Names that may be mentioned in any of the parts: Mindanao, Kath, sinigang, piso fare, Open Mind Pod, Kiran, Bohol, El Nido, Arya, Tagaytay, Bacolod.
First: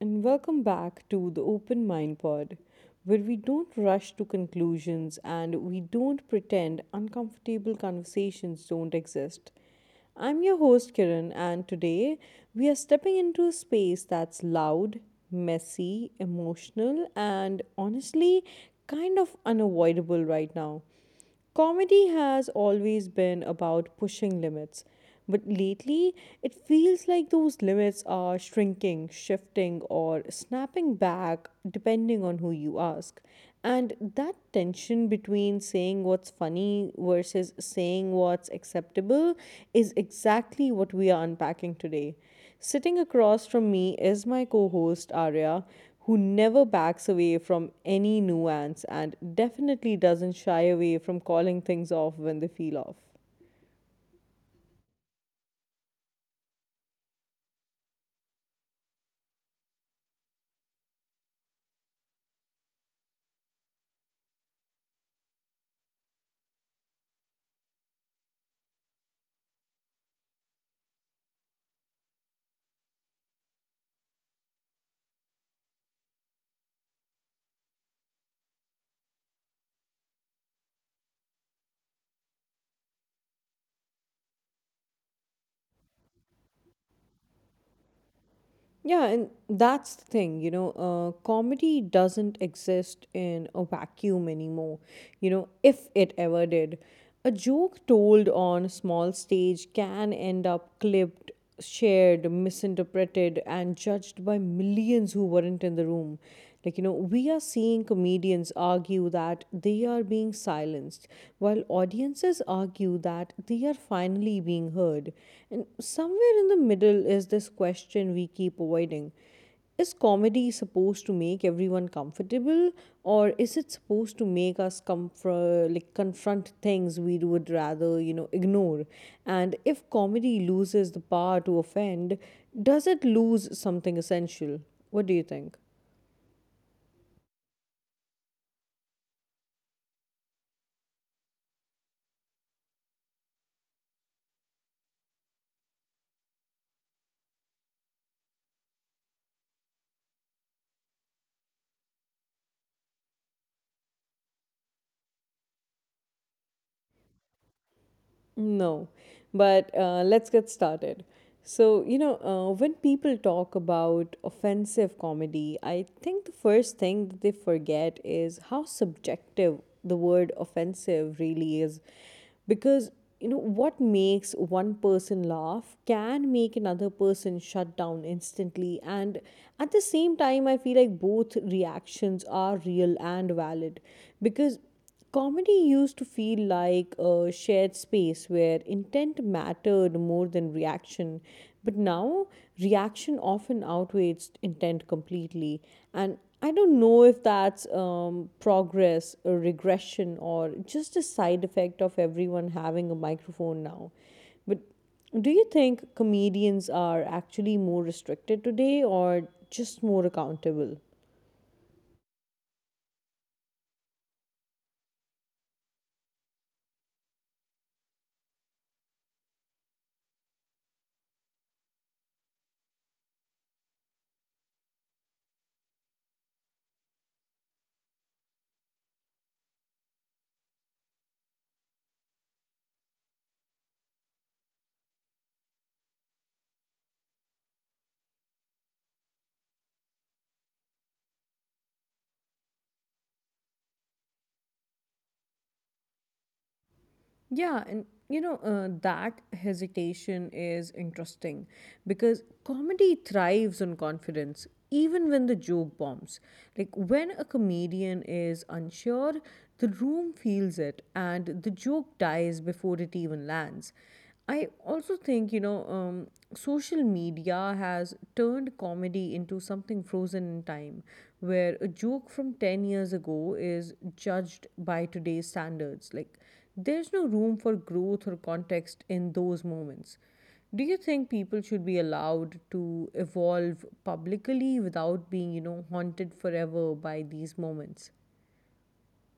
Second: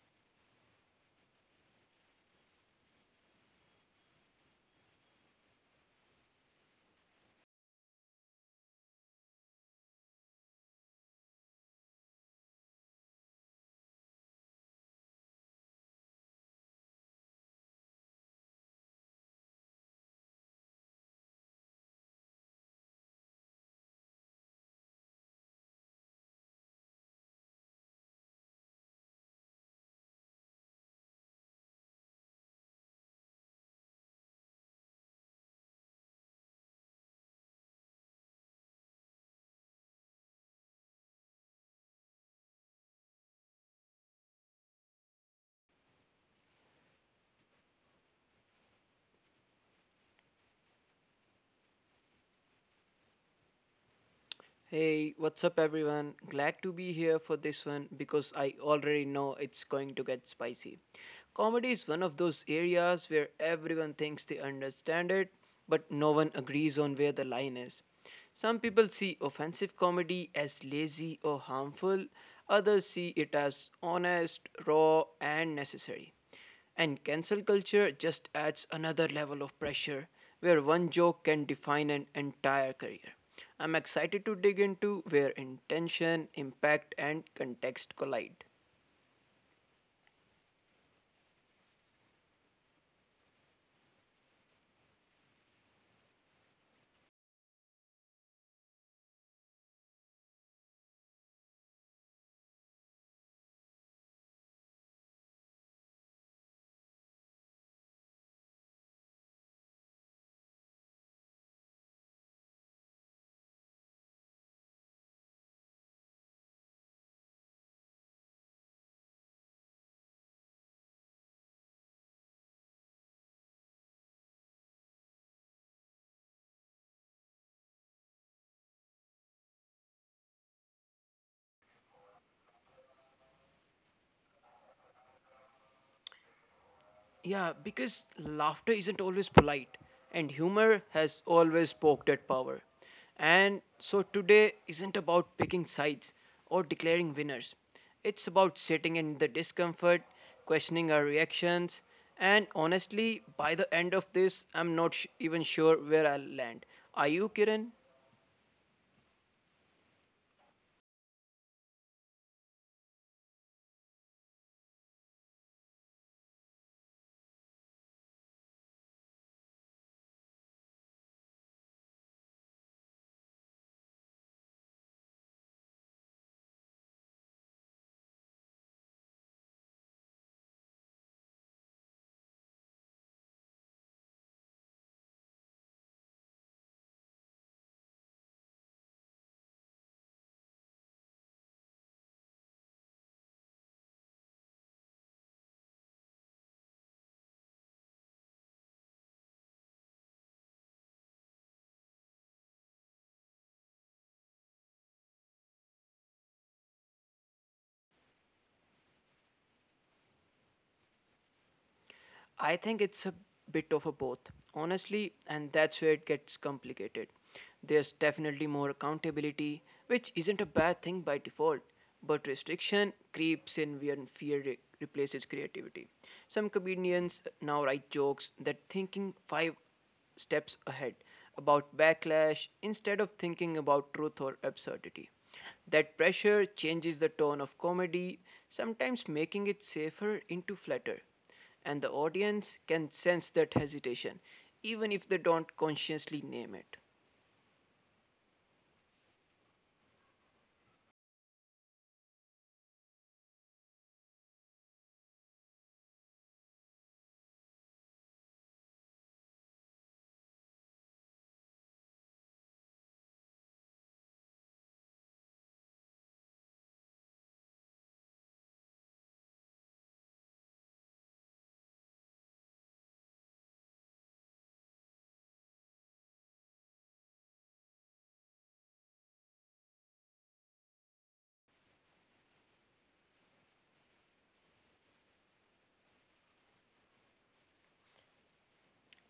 and welcome back to the Open Mind Pod, where we don't rush to conclusions and we don't pretend uncomfortable conversations don't exist. I'm your host, Kiran, and today we are stepping into a space that's loud, messy, emotional, and honestly kind of unavoidable right now. Comedy has always been about pushing limits, but lately it feels like those limits are shrinking, shifting, or snapping back depending on who you ask. And that tension between saying what's funny versus saying what's acceptable is exactly what we are unpacking today. Sitting across from me is my co host Arya, who never backs away from any nuance and definitely doesn't shy away from calling things off when they feel off. Hey, what's up, everyone? Glad to be here for this one because I already know it's going to get spicy. Comedy is one of those areas where everyone thinks they understand it, but no one agrees on where the line is. Some people see offensive comedy as lazy or harmful, others see it as honest, raw, and necessary. And cancel culture just adds another level of pressure where one joke can define an entire career. I'm excited to dig into where intention, impact, and context collide. Yeah, and that's the thing, you know, comedy doesn't exist in a vacuum anymore, if it ever did. A joke told on a small stage can end up clipped, shared, misinterpreted, and judged by millions who weren't in the room. Like, you know, we are seeing comedians argue that they are being silenced, while audiences argue that they are finally being heard. And somewhere in the middle is this question we keep avoiding. Is comedy supposed to make everyone comfortable, or is it supposed to make us comfort, like confront things we would rather, ignore? And if comedy loses the power to offend, does it lose something essential? What do you think? Yeah, because laughter isn't always polite, and humor has always poked at power. And so today isn't about picking sides or declaring winners. It's about sitting in the discomfort, questioning our reactions, and honestly, by the end of this, I'm not sh- even sure where I'll land. Are you, Kiran? No, but let's get started. So, when people talk about offensive comedy, I think the first thing that they forget is how subjective the word offensive really is. Because, you know, what makes one person laugh can make another person shut down instantly. And at the same time, I feel like both reactions are real and valid. Because comedy used to feel like a shared space where intent mattered more than reaction, but now reaction often outweighs intent completely. And I don't know if that's progress or regression or just a side effect of everyone having a microphone now. But do you think comedians are actually more restricted today or just more accountable? I think it's a bit of a both, honestly, and that's where it gets complicated. There's definitely more accountability, which isn't a bad thing by default, but restriction creeps in when replaces creativity. Some comedians now write jokes that thinking five steps ahead about backlash instead of thinking about truth or absurdity. That pressure changes the tone of comedy, sometimes making it safer into flatter, and the audience can sense that hesitation, even if they don't consciously name it. Yeah, and you know, that hesitation is interesting because comedy thrives on confidence even when the joke bombs. Like when a comedian is unsure, the room feels it and the joke dies before it even lands. I also think, social media has turned comedy into something frozen in time, where a joke from 10 years ago is judged by today's standards. Like, there's no room for growth or context in those moments. Do you think people should be allowed to evolve publicly without being, haunted forever by these moments?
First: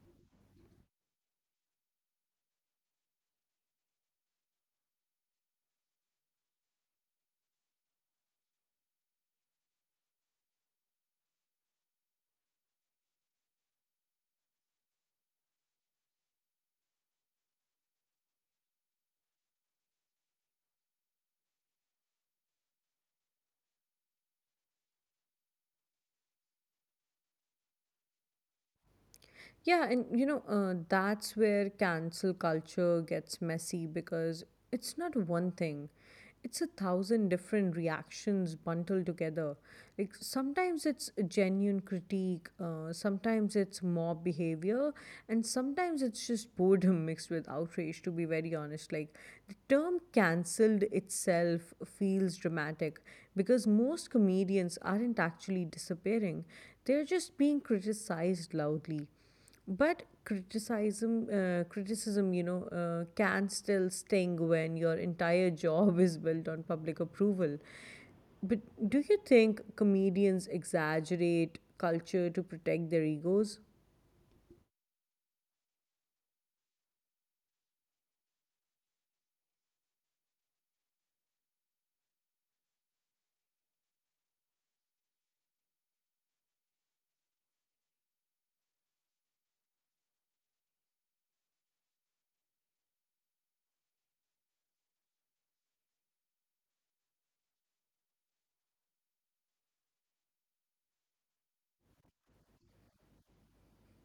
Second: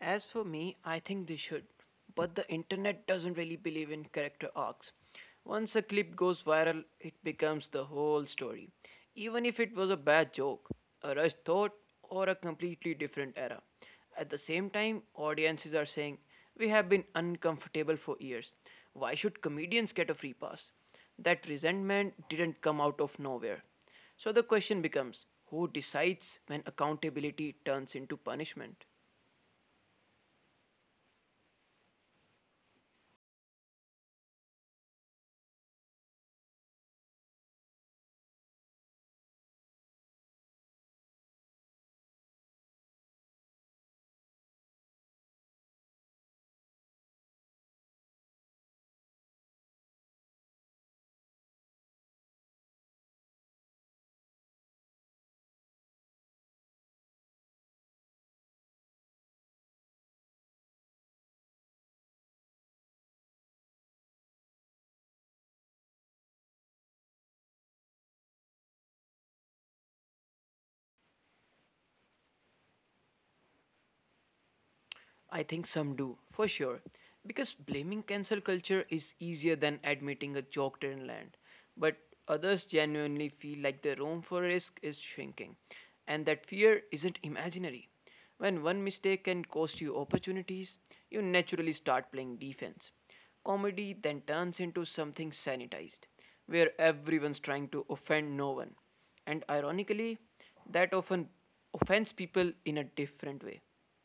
As for me, I think they should. But the internet doesn't really believe in character arcs. Once a clip goes viral, it becomes the whole story, even if it was a bad joke, a rushed thought, or a completely different era. At the same time, audiences are saying, we have been uncomfortable for years. Why should comedians get a free pass? That resentment didn't come out of nowhere. So the question becomes, who decides when accountability turns into punishment? Yeah, and you know, that's where cancel culture gets messy because it's not one thing. It's a thousand different reactions bundled together. Like sometimes it's a genuine critique, sometimes it's mob behavior, and sometimes it's just boredom mixed with outrage, to be very honest. Like the term cancelled itself feels dramatic because most comedians aren't actually disappearing, they're just being criticized loudly. But criticism, can still sting when your entire job is built on public approval. But do you think comedians exaggerate culture to protect their egos? I think some do, for sure. Because blaming cancel culture is easier than admitting a joke didn't land. But others genuinely feel like the room for risk is shrinking, and that fear isn't imaginary. When one mistake can cost you opportunities, you naturally start playing defense. Comedy then turns into something sanitized, where everyone's trying to offend no one. And ironically, that often offends people in a different way.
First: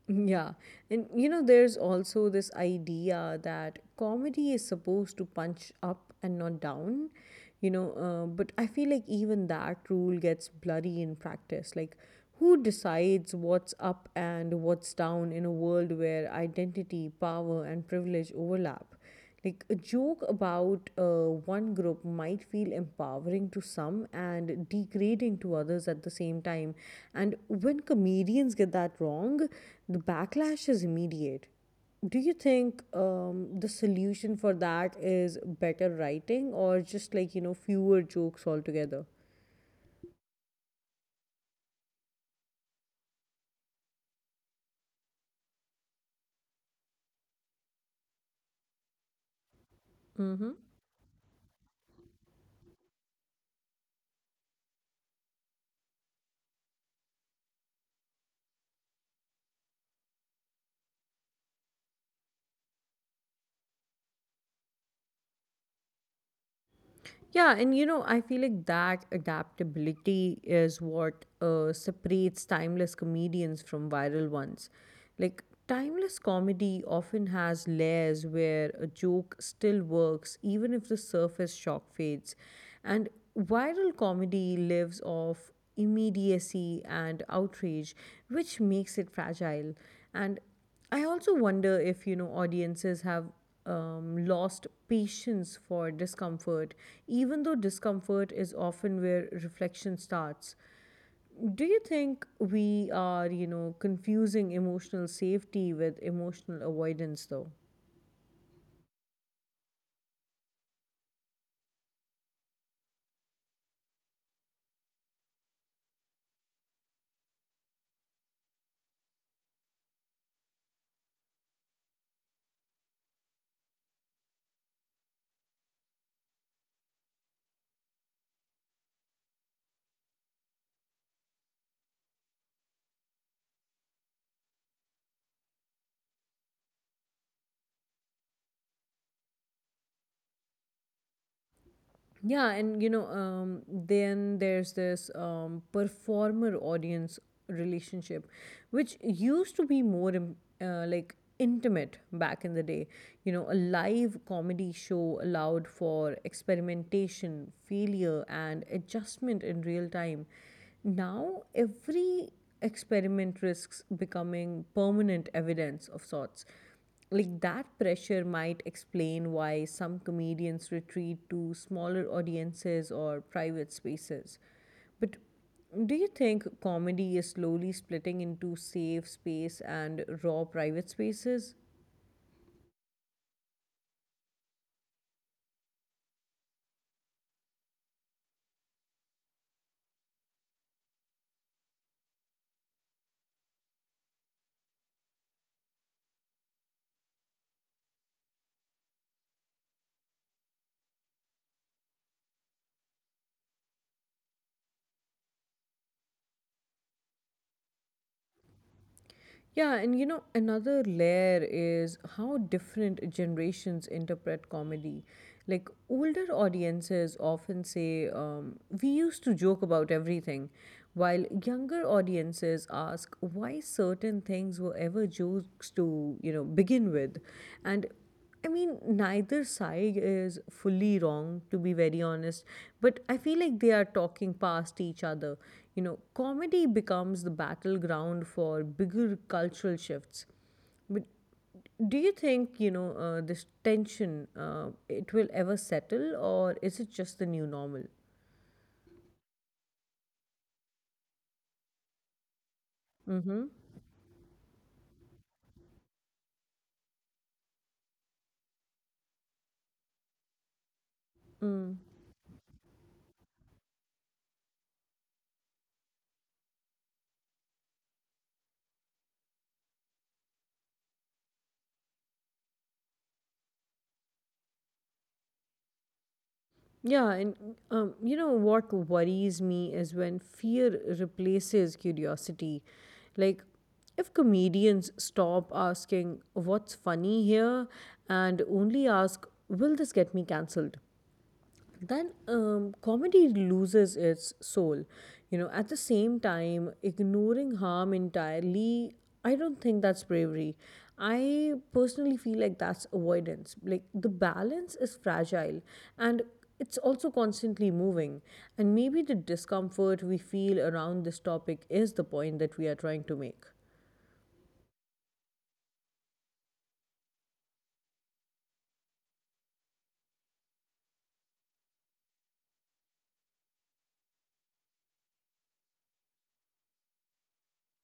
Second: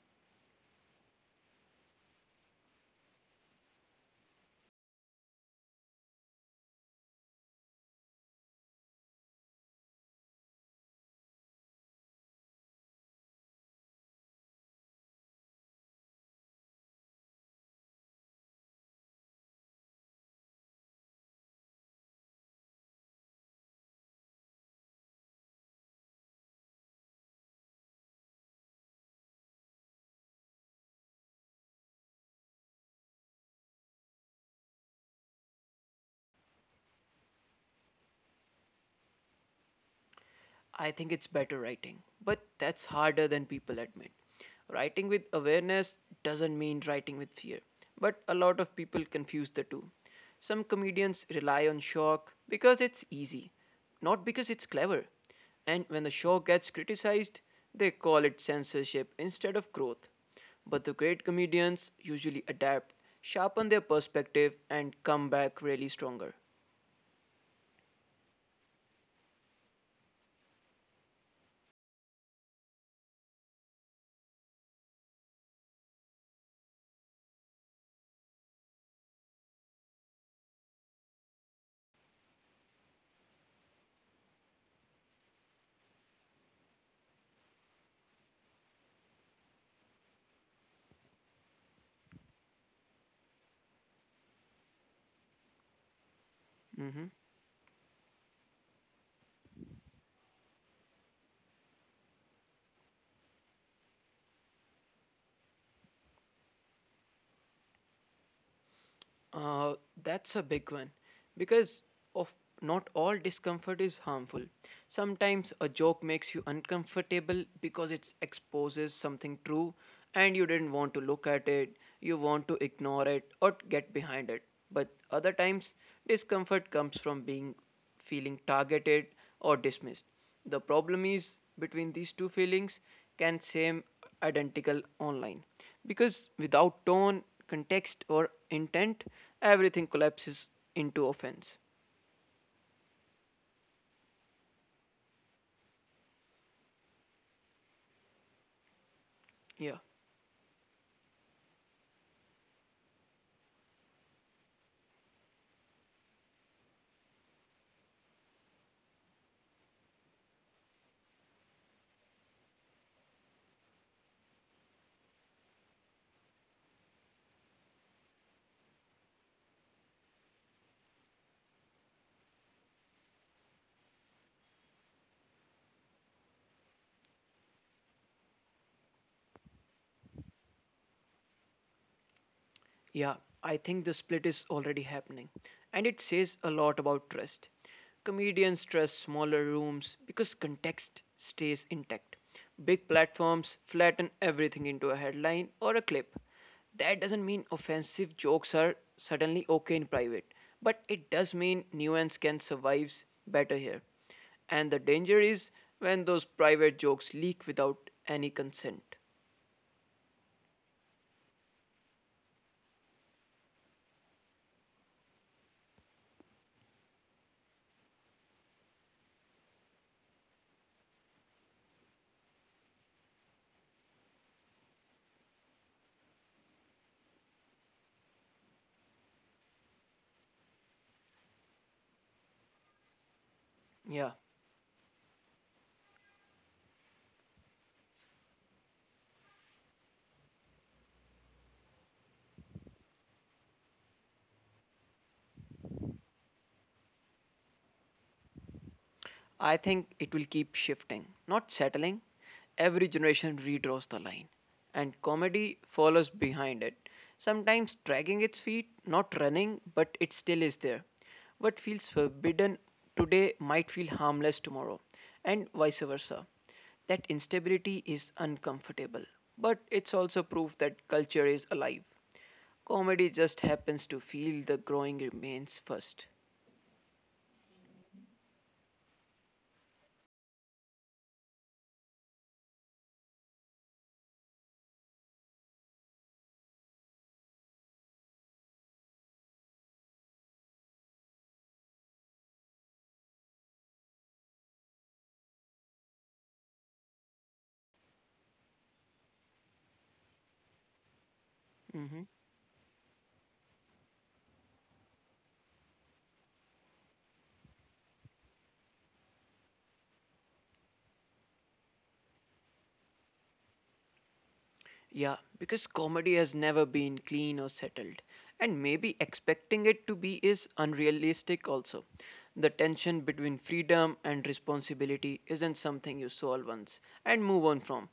Yeah. And you know, there's also this idea that comedy is supposed to punch up and not down, you know, but I feel like even that rule gets bloody in practice. Like, who decides what's up and what's down in a world where identity, power, and privilege overlap? Like a joke about one group might feel empowering to some and degrading to others at the same time. And when comedians get that wrong, the backlash is immediate. Do you think the solution for that is better writing or just like, fewer jokes altogether? I think it's better writing, but that's harder than people admit. Writing with awareness doesn't mean writing with fear, but a lot of people confuse the two. Some comedians rely on shock because it's easy, not because it's clever. And when the shock gets criticized, they call it censorship instead of growth. But the great comedians usually adapt, sharpen their perspective, and come back really stronger. Yeah, and you know, I feel like that adaptability is what separates timeless comedians from viral ones. Like, timeless comedy often has layers where a joke still works, even if the surface shock fades. And viral comedy lives off immediacy and outrage, which makes it fragile. And I also wonder if, you know, audiences have lost patience for discomfort, even though discomfort is often where reflection starts. Do you think we are, confusing emotional safety with emotional avoidance, though? Uh, that's a big one because, of, not all discomfort is harmful. Sometimes a joke makes you uncomfortable because it exposes something true and you didn't want to look at it, you want to ignore it or get behind it. But other times, discomfort comes from being, feeling targeted or dismissed. The problem is between these two feelings can seem identical online because without tone, context, or intent, everything collapses into offense. Yeah, and you know, then there's this performer audience relationship, which used to be Yeah. more like intimate back in the day. You know, a live comedy show allowed for experimentation, failure, and adjustment in real time. Now, every experiment risks becoming permanent evidence of sorts like that pressure might explain why some comedians retreat to smaller audiences or private spaces. But do you think comedy is slowly splitting into safe space and raw private spaces? Yeah, I think the split is already happening, and it says a lot about trust. Comedians trust smaller rooms because context stays intact. Big platforms flatten everything into a headline or a clip. That doesn't mean offensive jokes are suddenly okay in private, but it does mean nuance can survive better here. And the danger is when those private jokes leak without any consent. Yeah, and you know, another layer is how different generations interpret comedy. Like, older audiences often say, we used to joke about everything, while younger audiences ask why certain things were ever jokes to, begin with. And I mean, neither side is fully wrong, to be very honest, but I feel like they are Yeah. talking past each other. You know, comedy becomes the battleground for bigger cultural shifts. But do you think, you know, this tension, it will ever settle, or is it just the new normal? I think it will keep shifting, not settling. Every generation redraws the line, and comedy follows behind it, sometimes dragging its feet, not running, but it still is there. What feels forbidden today might feel harmless tomorrow, and vice versa. That instability is uncomfortable, but it's also proof that culture is alive. Comedy just happens to feel the growing remains 1st. Yeah, and you know what worries me is when fear replaces curiosity. Like, if comedians stop asking what's funny here and only ask, will this get me cancelled? Then comedy loses its soul. You know, at the same time, ignoring harm entirely, I don't think that's bravery. I personally feel like that's avoidance. Like the balance is fragile and it's also constantly moving. And maybe the discomfort we feel around this topic is the point that we are trying to make. Yeah, because comedy has never been clean or settled. And maybe expecting it to be is unrealistic also. The tension between freedom and responsibility isn't something you solve once and move on from.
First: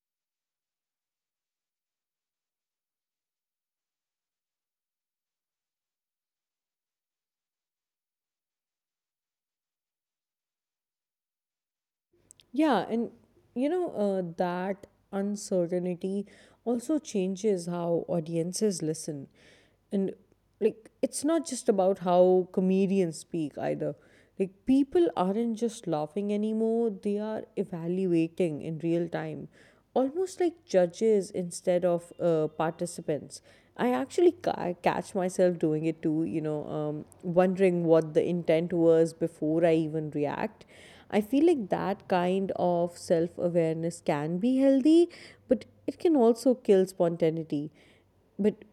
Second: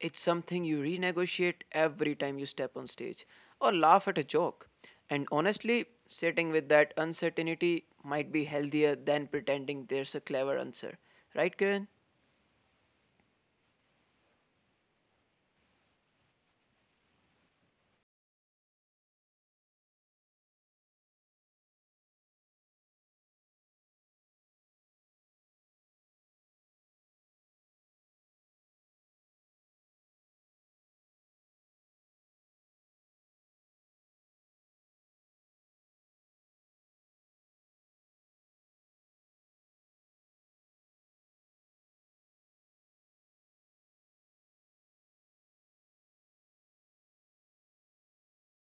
It's something you renegotiate every time you step on stage or laugh at a joke. And honestly, sitting with that uncertainty might be healthier than pretending there's a clever answer. Right, Kiran? Yeah, and you know, that uncertainty also changes how audiences listen. And like, it's not just about how comedians speak either. Like, people aren't just laughing anymore, they are evaluating in real time, almost like judges instead of participants. I actually catch myself doing it too, wondering what the intent was before I even react. I feel like that kind of self awareness can be healthy, but it can also kill spontaneity. But,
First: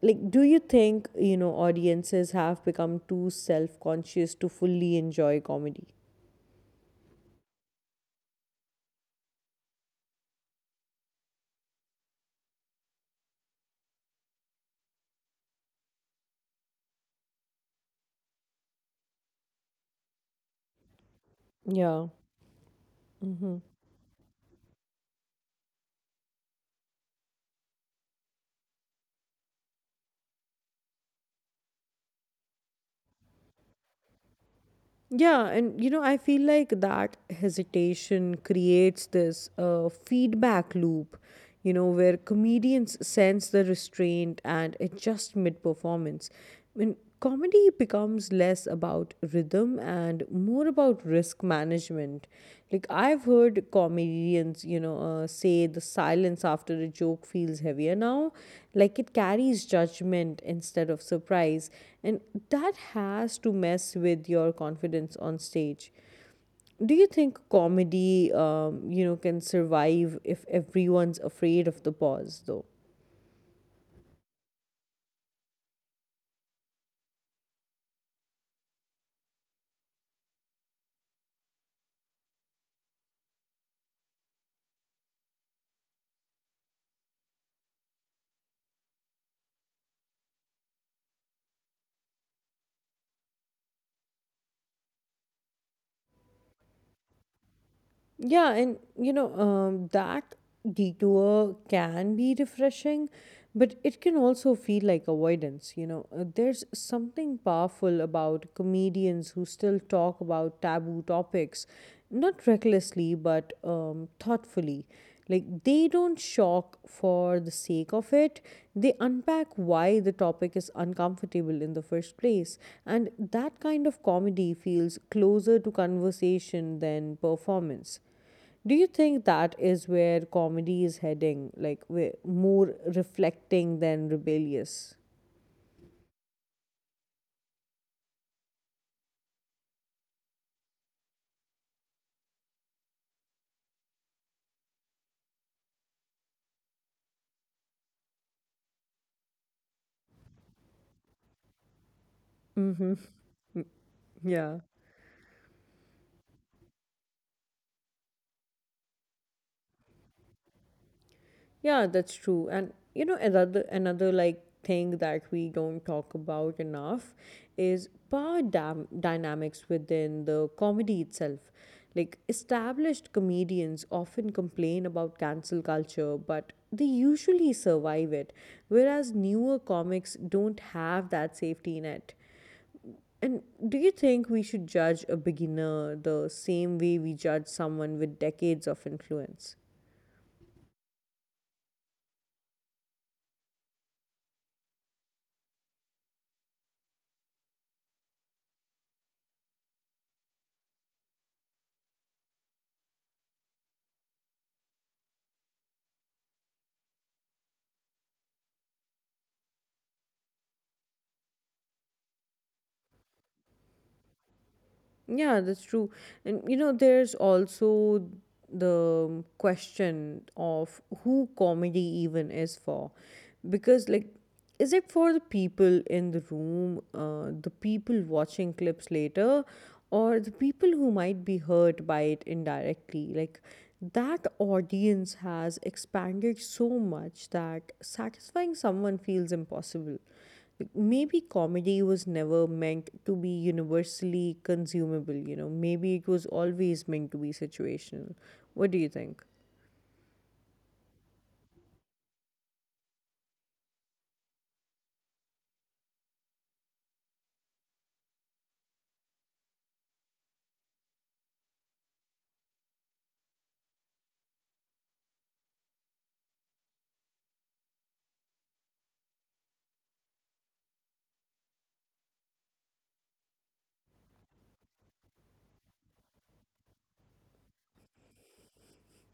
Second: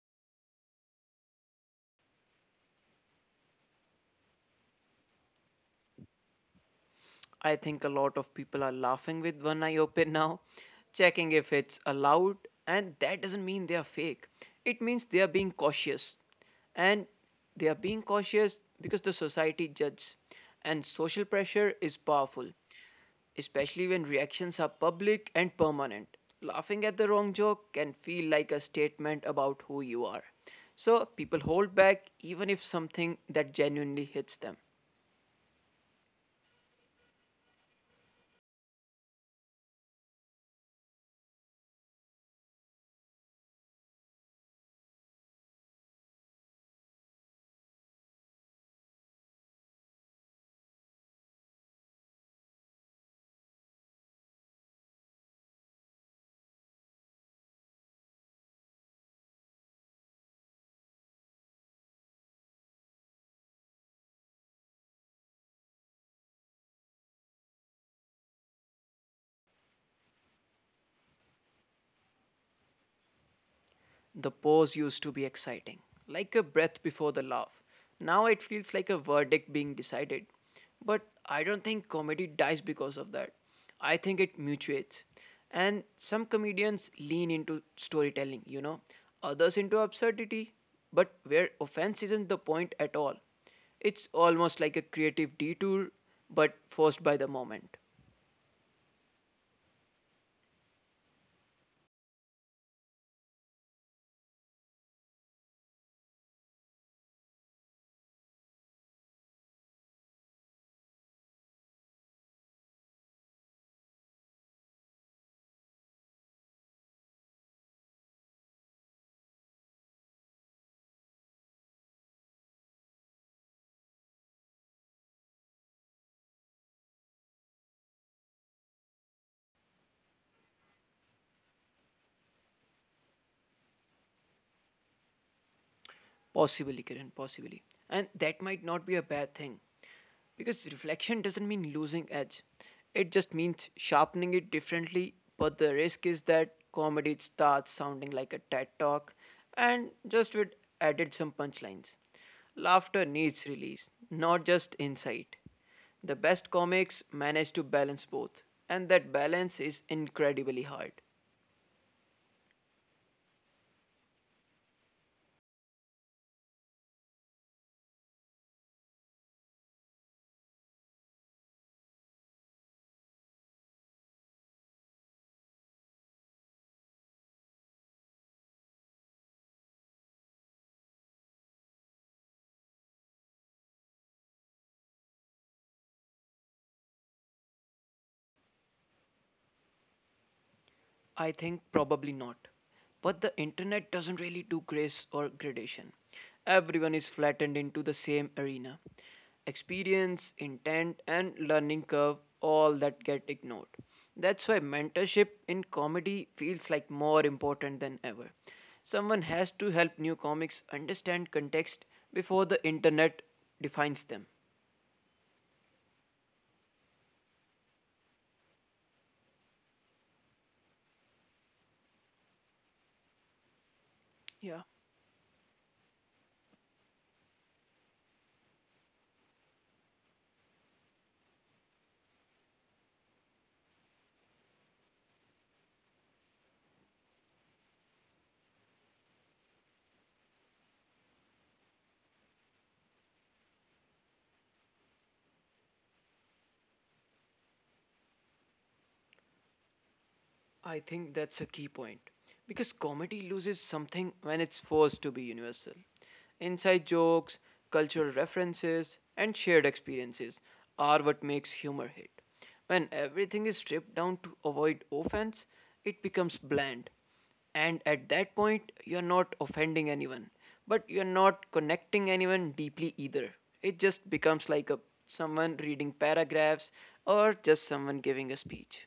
like, do you think, audiences have become too self conscious to fully enjoy comedy? I think a lot of people are laughing with one eye open now, checking if it's allowed, and that doesn't mean they are fake. It means they are being cautious. And they are being cautious because the society judges, and social pressure is Yeah. powerful, especially when reactions are public and permanent. Laughing at the wrong joke can feel like a statement about who you are. So people hold back even if something that genuinely hits them. Yeah, and you know, I feel like that hesitation creates this feedback loop, you know, where comedians sense the restraint and adjust mid performance. When comedy becomes less about rhythm and more about risk management. Like, I've heard comedians, say the silence after a joke feels heavier now. Like it carries judgment instead of surprise. And that has to mess with your confidence on stage. Do you think comedy, can survive if everyone's afraid of the pause, though? The pause used to be exciting, like a breath before the laugh. Now it feels like a verdict being decided. But I don't think comedy dies because of that. I think it mutuates. And some comedians lean into storytelling, you know, others into absurdity, but where offense isn't the point at all. It's almost like a creative detour, but forced by the moment. Yeah, and you know, that detour can be refreshing, but it can also feel like avoidance. You know, there's something powerful about comedians who still talk about taboo topics, not recklessly, but thoughtfully. Like, they don't shock for the sake of it, they unpack why the topic is uncomfortable in the first place. And that kind of comedy feels closer to conversation than performance. Do you think that is where comedy is heading, like we more reflecting than rebellious? Possibly, Kiran, possibly. And that might not be a bad thing. Because reflection doesn't mean losing edge, it just means sharpening it differently. But the risk is that comedy starts sounding like a TED talk and just with added some punchlines. Laughter needs release, not Yeah. just insight. The best comics manage to balance both, and that balance is incredibly hard. Yeah, that's true. And you know, another like thing that we don't talk about enough is power dynamics within the comedy itself. Like established comedians often complain about cancel culture, but they usually survive it, whereas newer comics don't have that safety net. And do you think we should judge a beginner the same way we judge someone with decades of influence? I think probably not. But the internet doesn't really do grace or gradation. Everyone is flattened into the same arena. Experience, intent, and learning curve, all that get ignored. That's why mentorship in comedy feels like more important than ever. Someone has to help new comics understand context before the internet defines them. Yeah, that's true. And you know, there's also the question of who comedy even is for. Because, like, is Yeah. it for the people in the room, the people watching clips later, or the people who might be hurt by it indirectly? Like, that audience has expanded so much that satisfying someone feels impossible maybe comedy was never meant to be universally consumable, you know. Maybe it was always meant to be situational. What do you think? I think that's a key point because comedy loses something when it's forced to be universal. Inside jokes, cultural references, and shared experiences are what makes humor hit. When everything is stripped down to avoid offense, it becomes bland. And at that point, you're not offending anyone, but you're not connecting anyone deeply either. It just becomes like a someone reading paragraphs or just someone giving a speech.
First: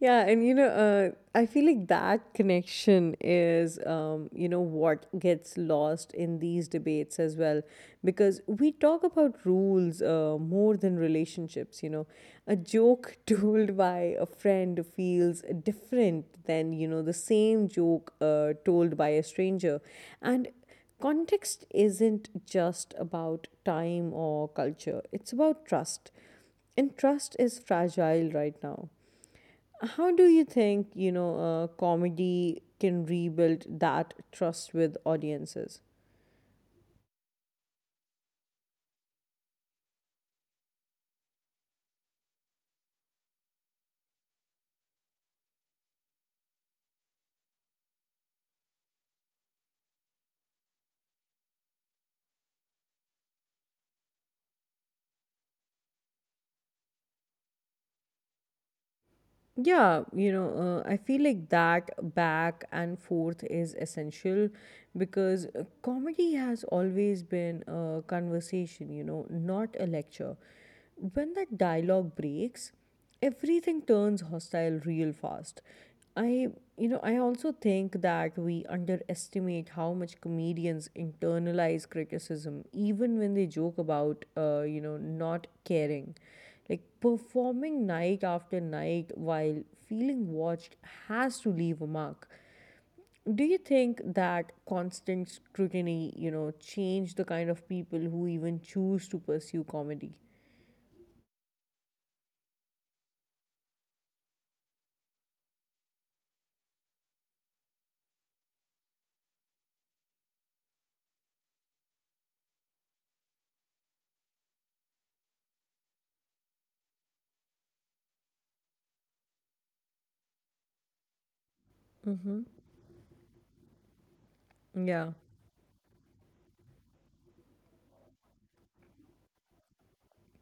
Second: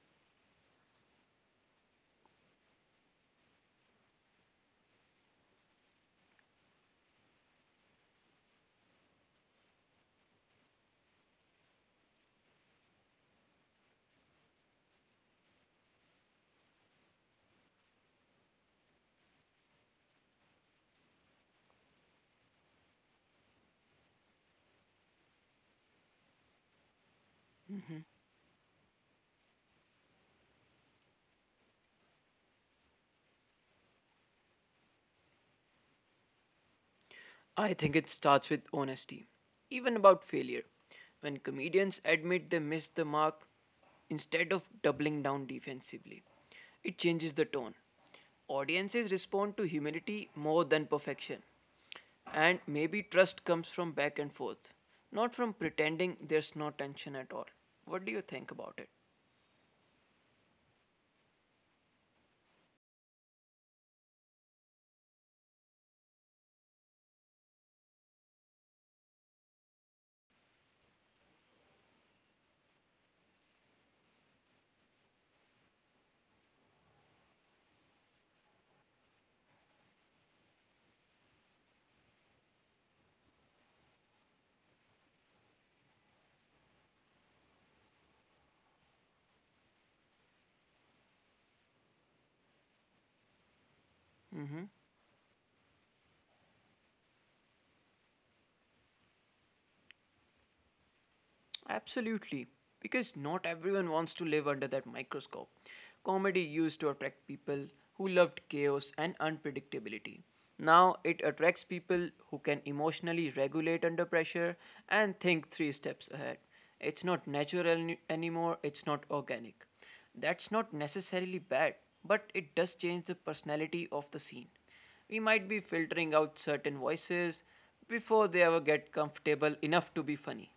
Yeah, and you know, I feel like that connection is, what gets lost in these debates as well, because we talk about rules more than relationships. You know, a joke told by a friend feels different than you know the same joke told by a stranger, and context isn't just about time or culture; it's about trust, and trust is fragile right now. How do you think, comedy can rebuild that trust with audiences? I think it starts with honesty, even about failure. When comedians admit they missed the mark, instead of doubling down defensively, it changes the tone. Audiences respond to humility more than perfection. And maybe trust comes from back and forth, not from pretending there's no tension at all. What do you think about it? Yeah, you know, I feel like that back and forth is essential because comedy has always been a conversation, you know, not a lecture. When that dialogue breaks, everything turns hostile real fast. I, I also think that we underestimate how much comedians internalize criticism, even when they joke about, not caring, like performing night after night while feeling watched has to leave a mark. Do you think that constant scrutiny, change the kind of people who even choose to pursue comedy? Absolutely, because not everyone wants to live under that microscope. Comedy used to attract people who loved chaos and unpredictability. Now it attracts people who can emotionally regulate under pressure and think three steps ahead. It's not natural any- anymore, it's not organic. That's not necessarily bad, but it does change the personality of the scene. We Yeah. might be filtering out certain voices before they ever get comfortable enough to be funny.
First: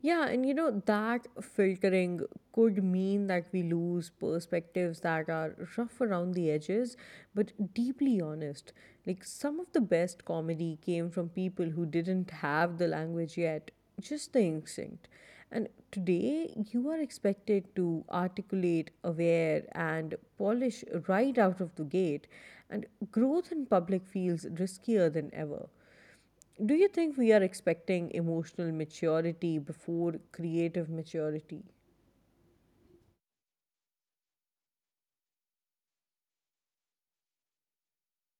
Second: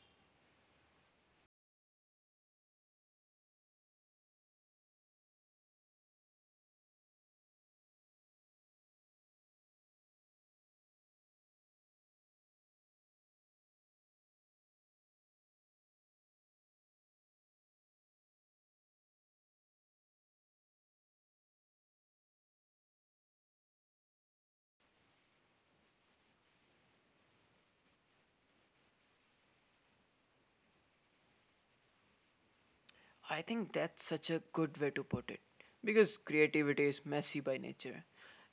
That filtering could mean that we lose perspectives that are rough around the edges, but deeply honest. Like, some of the best comedy came from people who didn't have the language yet, just the instinct. And today, you are expected to articulate, aware, and polish right out of the gate. And growth in public feels riskier than ever. Do you think we are expecting emotional maturity before creative maturity? I think that's such a good way to put it because creativity is messy by nature.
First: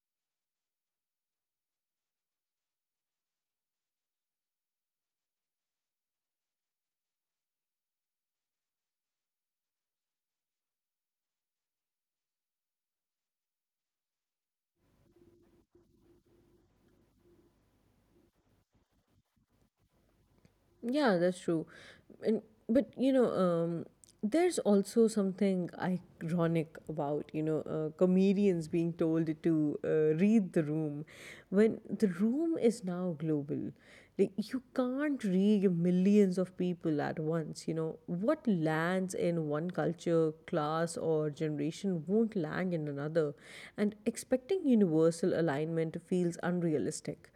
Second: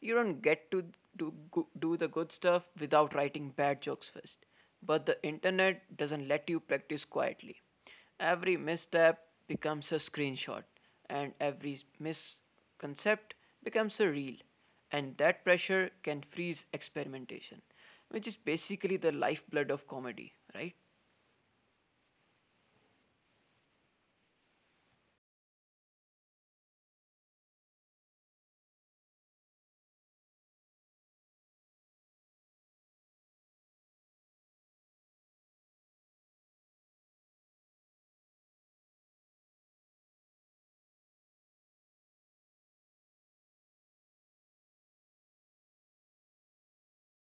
You don't get to do the good stuff without writing bad jokes first. But the internet doesn't let you practice quietly. Every misstep becomes a screenshot, and every misconcept becomes a reel. And that pressure can freeze experimentation, which is basically the lifeblood of comedy, right? Yeah, that's true. And but you know, there's also something ironic about comedians being told to read the room when the room is now global. Like, you can't read millions of people at once. You know what lands in one culture, class, or generation won't land in another, and expecting universal alignment feels unrealistic.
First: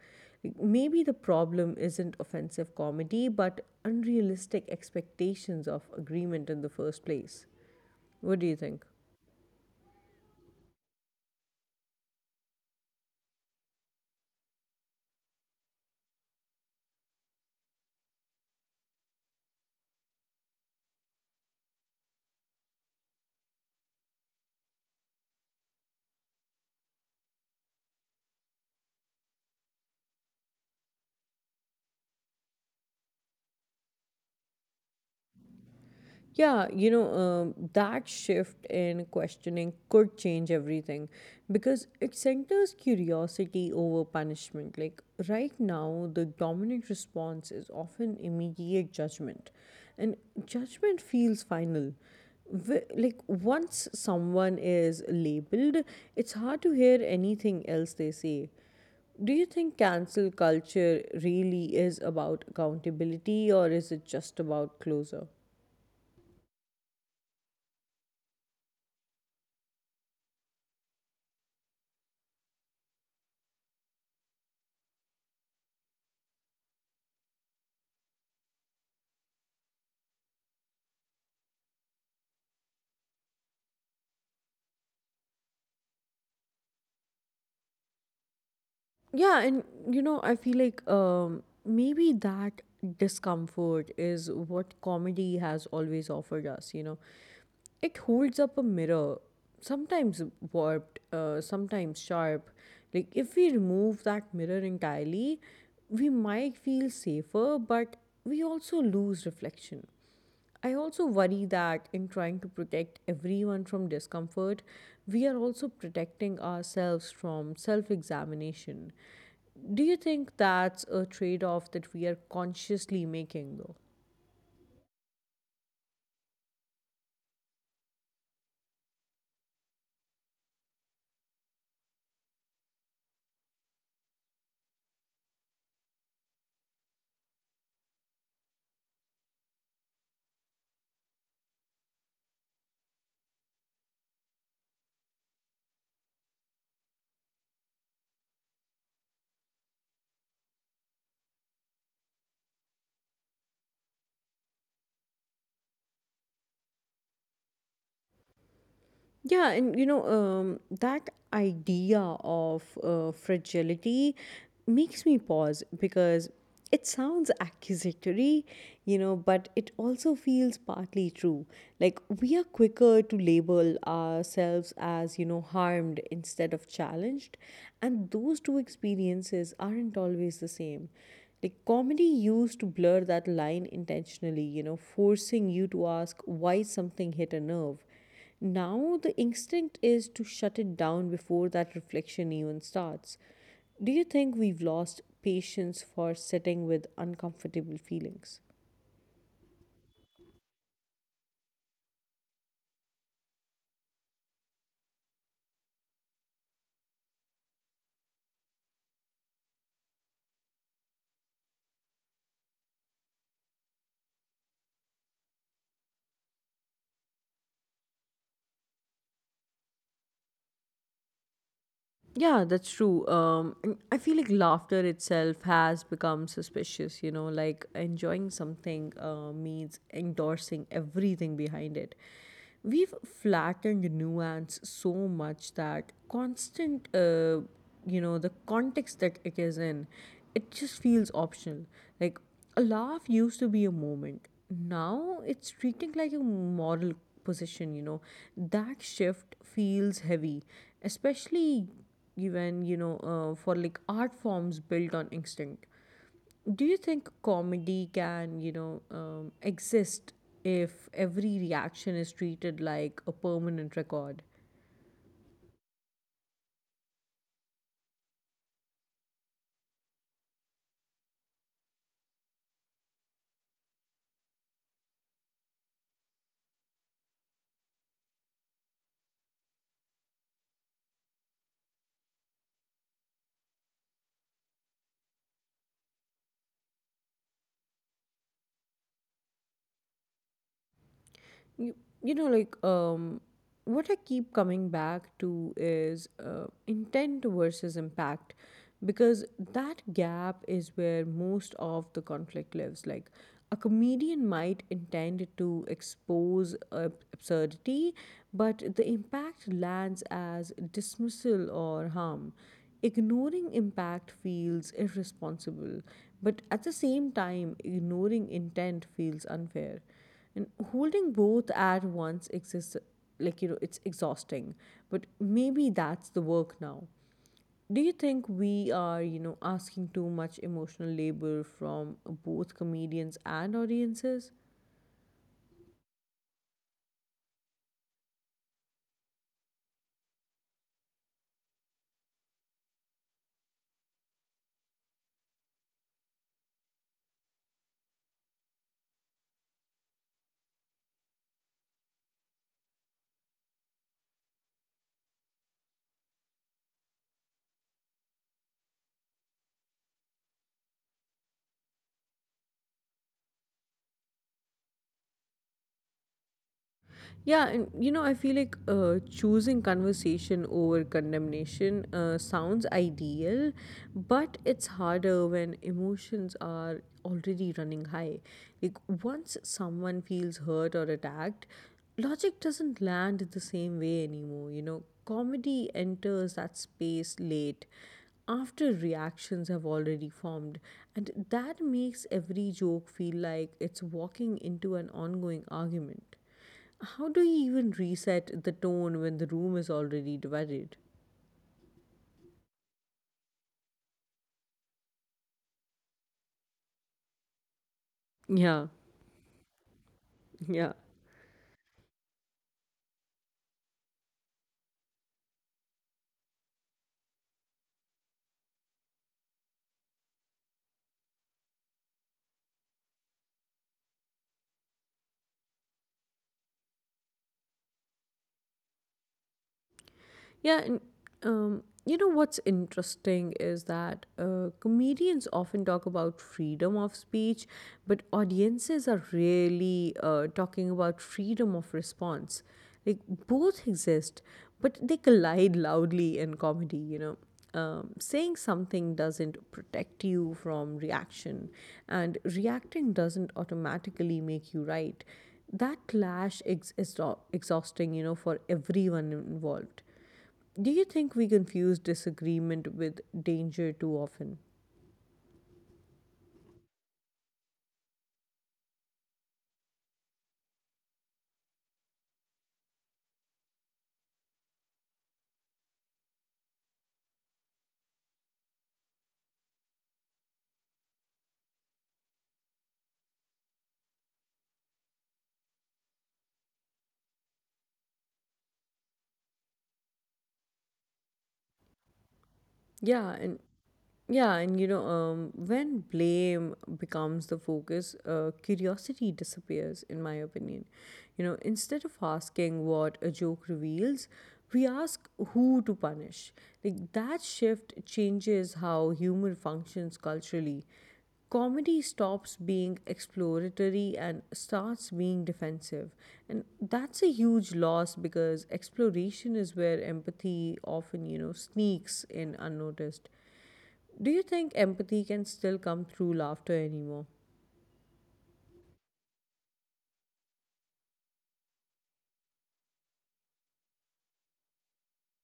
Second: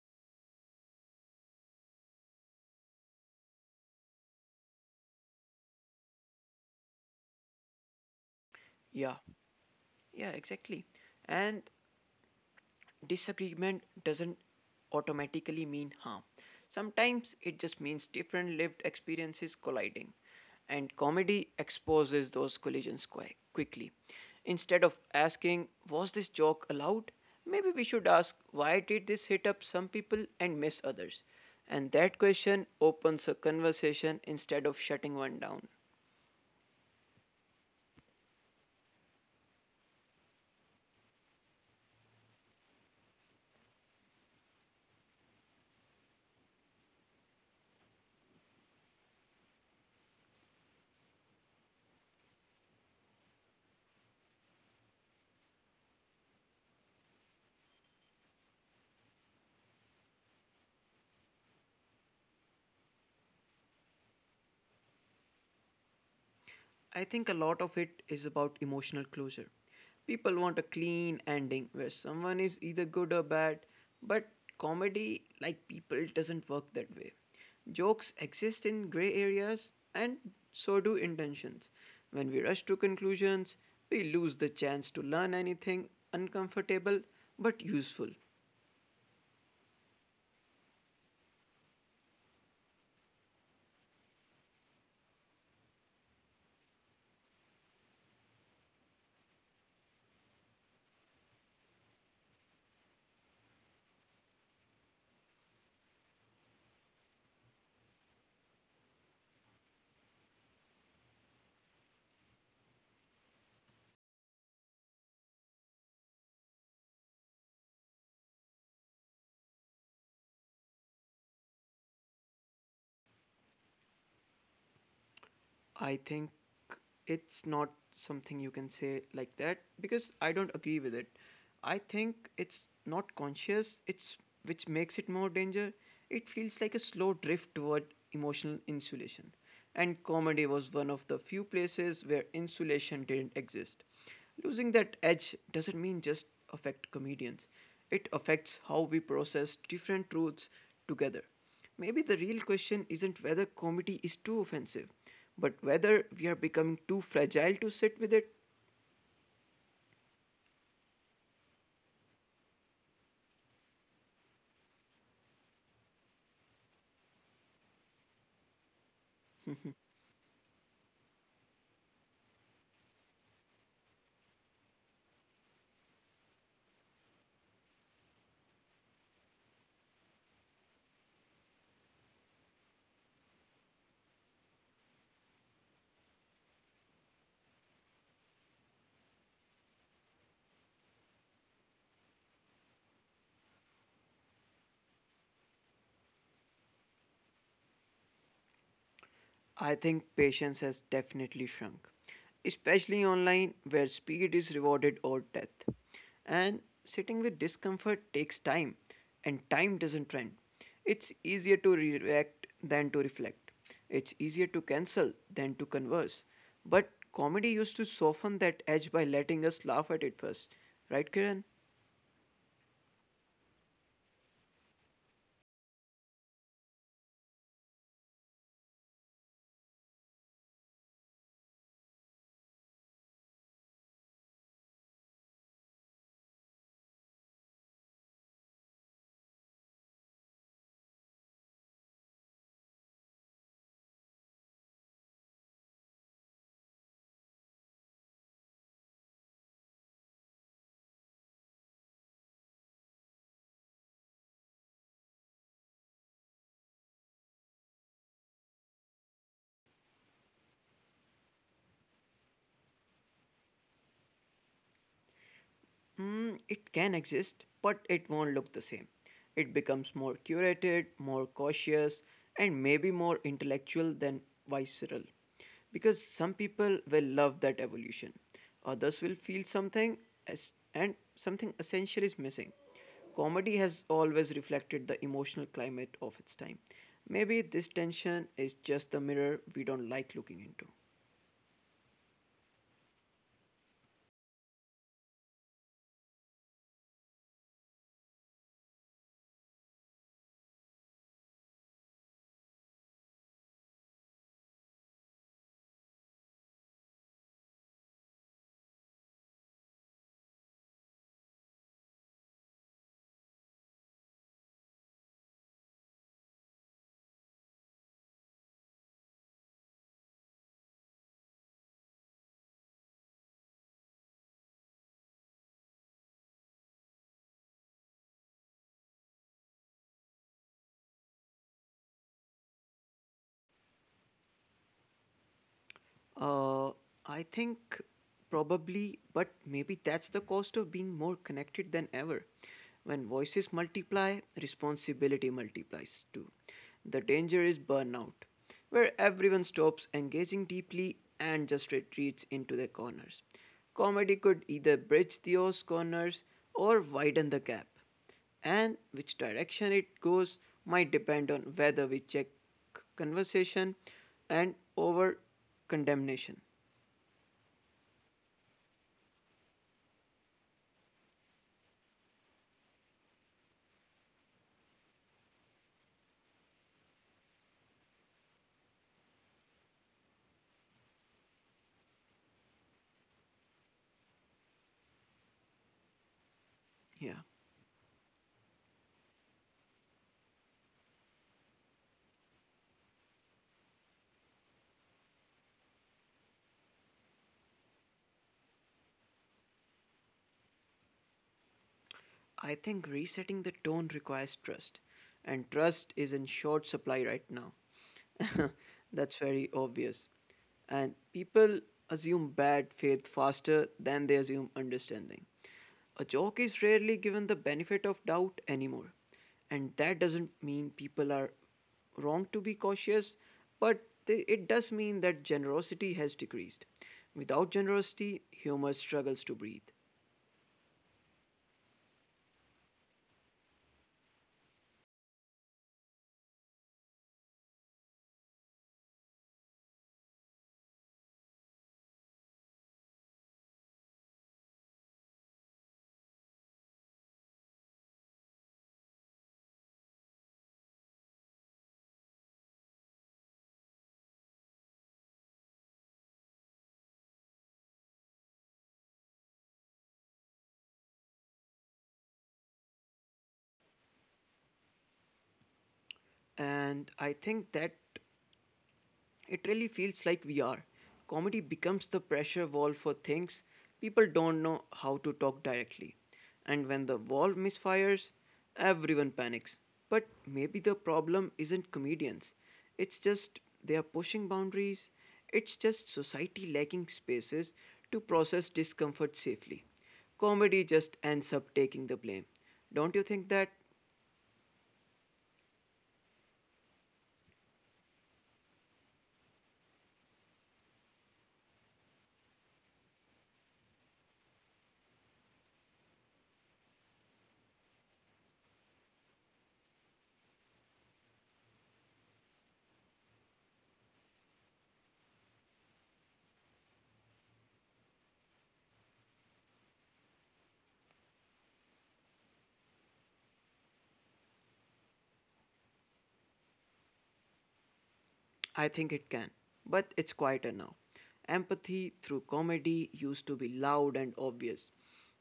Maybe the problem isn't offensive comedy, but unrealistic expectations of agreement in the first place. What do you think? Yeah, yeah, exactly. And disagreement doesn't automatically mean harm. Sometimes it just means different lived experiences colliding, and comedy exposes those collisions quite quickly. Instead of asking, "Was this joke allowed?" maybe we should ask, "Why did this hit up some people and miss others?" And that question opens a conversation instead of shutting one down. That shift in questioning could change everything because it centers curiosity over punishment. Like, right now, the dominant response is often immediate judgment, and judgment feels final. Like, once someone is labeled, it's hard to hear anything else they say. Do you think cancel culture really is about accountability, or is it just about closure? I think a lot of it is about emotional closure. People want a clean ending where someone is either good or bad, but comedy, like people, doesn't work that way. Jokes exist in gray areas, and so do intentions. When we rush to conclusions, we lose the chance to learn anything uncomfortable but useful. Yeah, and I feel like maybe that discomfort is what comedy has always offered us. It holds up a mirror, sometimes warped, sometimes sharp. Like, if we remove that mirror entirely, we might feel safer, but we also lose reflection. I also worry that in trying to protect everyone from discomfort, we are also protecting ourselves from self examination. Do you think that's a trade off that we are consciously making, though? I think it's not something you can say like that because I don't agree with it. I think it's not conscious, it's which makes it more danger. It feels like a slow drift toward emotional insulation. And comedy was one of the few places where insulation didn't exist. Losing that edge doesn't mean just affect comedians. It affects how we process different truths together. Maybe the real question isn't whether comedy is too offensive, but whether we are becoming too fragile to sit with it. That idea of fragility makes me pause because it sounds accusatory, but it also feels partly true. Like, we are quicker to label ourselves as, harmed instead of challenged. And those two experiences aren't always the same. Like, comedy used to blur that line intentionally, forcing you to ask why something hit a nerve. Now, the instinct is to shut it down before that reflection even starts. Do you think we've lost patience for sitting with uncomfortable feelings? I think patience has definitely shrunk, especially online where speed is rewarded or death. And sitting with discomfort takes time, and time doesn't trend. It's easier to react than to reflect. It's easier to cancel than to converse. But comedy used to soften that edge by letting us laugh at it first. Right, Kiran? Yeah, that's true. And I feel like laughter itself has become suspicious, like enjoying something means endorsing everything behind it. We've flattened nuance so much that the context that it is in, it just feels optional. Like, a laugh used to be a moment. Now it's treating like a moral position. That shift feels heavy, especially even for like art forms built on instinct. Do you think comedy can exist if every reaction is treated like a permanent record? Mm, it can exist, but it won't look the same. It becomes more curated, more cautious, and maybe more intellectual than visceral. Because some people will love that evolution, others will feel something, as, and something essential is missing. Comedy has always reflected the emotional climate of its time. Maybe this tension is just the mirror we don't like looking into. you, you know like um what I keep coming back to is intent versus impact, because that gap is where most of the conflict lives. Like, a comedian might intend to expose absurdity, but the impact lands as dismissal or harm. Ignoring impact feels irresponsible, but at the same time, ignoring intent feels unfair. And holding both at once exists. It's exhausting, but maybe that's the work now. Do you think we are asking too much emotional labor from both comedians and audiences? Uh, I think probably, but maybe that's the cost of being more connected than ever. When voices multiply, responsibility multiplies too. The danger is burnout, where everyone stops engaging deeply and just retreats into their corners. Comedy could either bridge those corners or widen the gap, and which direction it goes might depend on whether we check conversation and over condemnation. I feel like choosing conversation over condemnation sounds ideal, but it's harder when emotions are already running high. Like, once someone feels hurt or attacked, logic doesn't land the same way anymore. You know, comedy enters that space Here. late, after reactions have already formed, and that makes every joke feel like it's walking into an ongoing argument. How do you even reset the tone when the room is already divided? I think resetting the tone requires trust, and trust is in short supply right now. Yeah, That's very obvious. yeah. And people assume bad faith faster than they assume understanding. A joke is rarely given the benefit of doubt anymore, and that doesn't mean people are wrong to be cautious, but they, it does mean that generosity has decreased. Without generosity, humor struggles to breathe. Yeah, and you know What's interesting is that comedians often talk about freedom of speech, but audiences are really talking about freedom of response. Like, both exist, but they collide loudly in comedy, you know. Saying something doesn't protect you from reaction, and reacting doesn't automatically make you right. That clash is exhausting, you know, for everyone involved. Do you think we confuse disagreement with danger too often? And I think that it really feels like we are. Comedy becomes the pressure wall for things people don't know how to talk directly. And when the wall misfires, everyone panics. But maybe the problem isn't comedians. It's just they are pushing boundaries. It's just society lacking spaces to process discomfort safely. Comedy just ends up taking the blame. Don't you Yeah, think and that? When blame becomes the focus, curiosity disappears, in my opinion. You know, instead of asking what a joke reveals, we ask who to punish. Like, that shift changes how humor functions culturally. Comedy stops being exploratory and starts being defensive. And that's a huge loss, because exploration is where empathy often, you know, sneaks in unnoticed. Do you think empathy can still come through laughter anymore? I think it can, but it's quieter now. Empathy through comedy used to be loud and obvious.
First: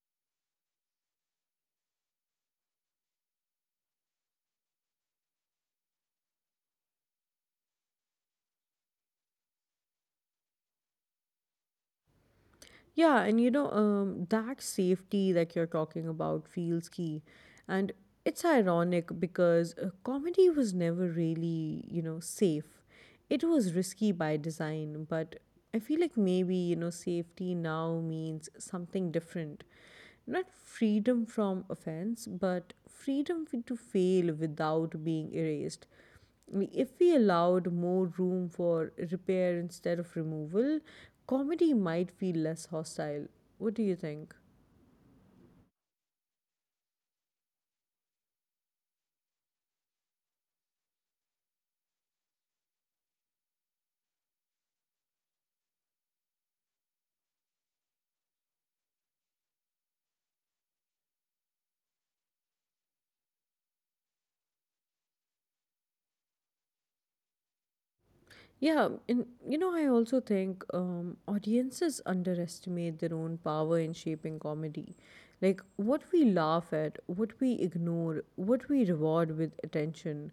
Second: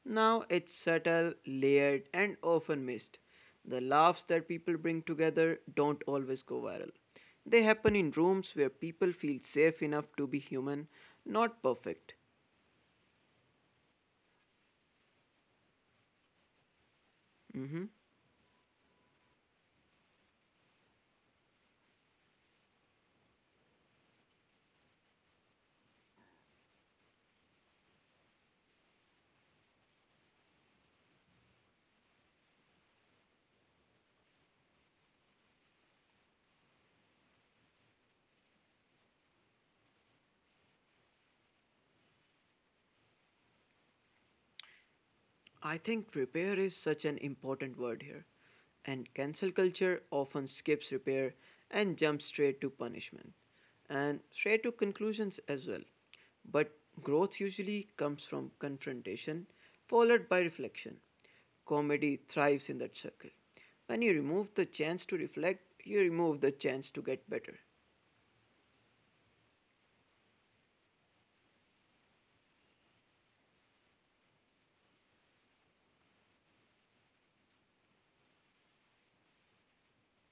Now it's subtle, layered, and often missed. The laughs that people bring together don't always go viral. They happen in rooms where people feel safe enough to be human, not perfect. That safety that you're talking about feels key. Mhm. And it's ironic because comedy was never really, you know, safe. It was risky by design, but I feel like maybe, you know, safety now means something different. Not freedom from offense, but freedom to fail without being erased. If we allowed more room for repair instead of removal, comedy might feel less hostile. What do you think? I think repair is such an important word here, and cancel culture often skips repair and jumps straight to punishment and straight to conclusions as well. But growth usually comes from confrontation followed by reflection. Comedy thrives in that circle. When you remove the chance to reflect, you remove the chance to get better. I also think audiences underestimate their own power in shaping comedy. Like, what we laugh at, what we ignore, what we reward with attention,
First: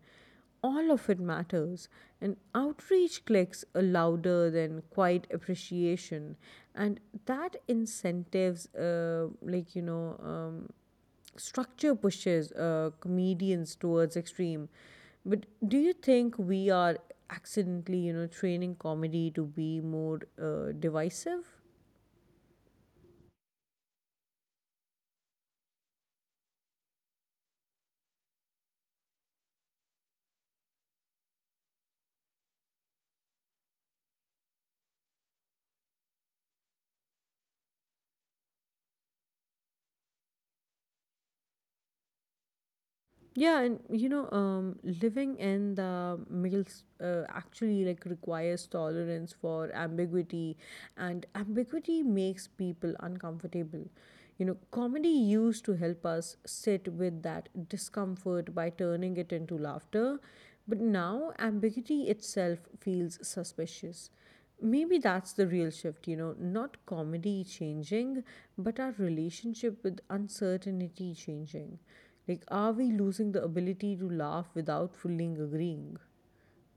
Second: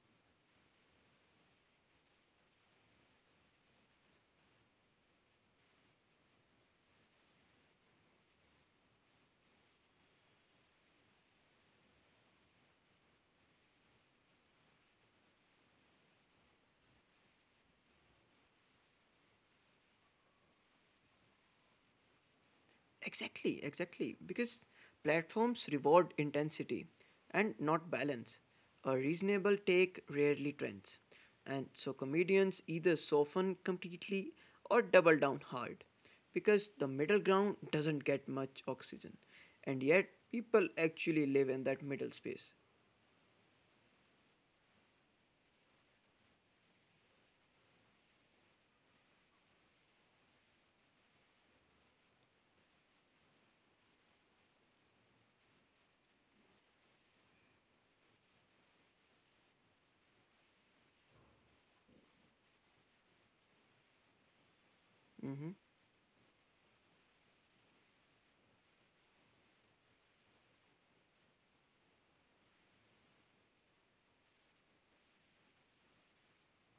all of it matters. And outreach clicks are louder than quiet appreciation. And that incentives, like, you know, structure pushes comedians towards extreme. But do you think we are accidentally, training comedy to be more divisive? Exactly, exactly. Because platforms reward intensity and not balance. A reasonable take rarely trends. And so comedians either soften completely or double down hard, because the middle ground doesn't get much oxygen. And yet, people actually live in that middle space. Living in the males actually like requires tolerance for ambiguity, and ambiguity makes people uncomfortable. You know, comedy used to help us sit with that discomfort by turning it into laughter, but now ambiguity itself feels suspicious. Maybe that's Mm-hmm. the real shift, you know, not comedy changing, but our relationship with uncertainty changing. Like, are we losing the ability to laugh without fully agreeing?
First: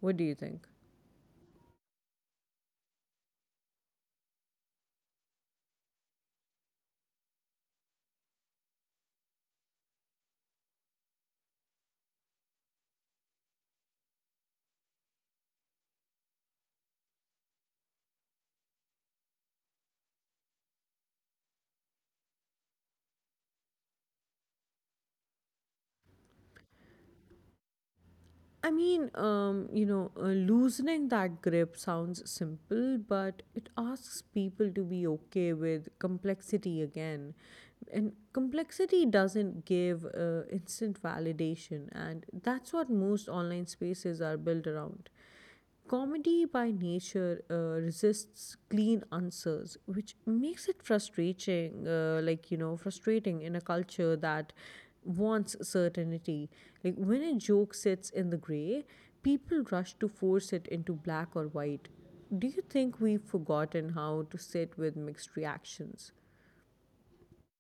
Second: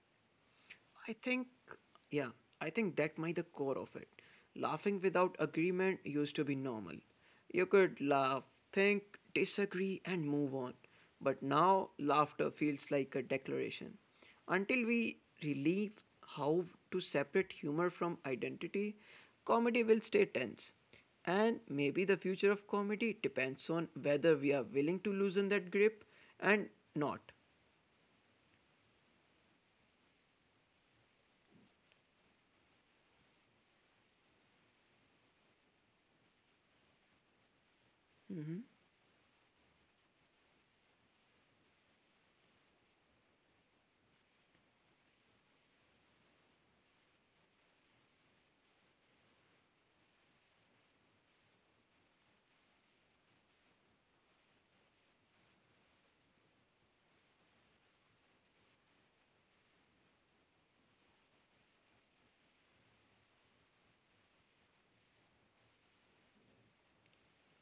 What do you think? I think, yeah, I think that might the core of it. Laughing without agreement used to be normal. You could laugh, think, disagree, and move on. But now, laughter feels like a declaration. Until we relieve how to separate humor from identity, comedy will stay tense. And maybe the future of comedy depends on whether we are willing to loosen that grip and not. I mean, loosening that grip sounds simple, but it asks people to be okay with complexity again. And complexity doesn't give instant validation, and that's what most online spaces are built around. Comedy by nature resists clean answers, which makes it frustrating, frustrating in a culture that wants certainty. Like, when a joke sits in the gray, people rush to force it into black or white. Do you think we've forgotten how to sit with mixed reactions?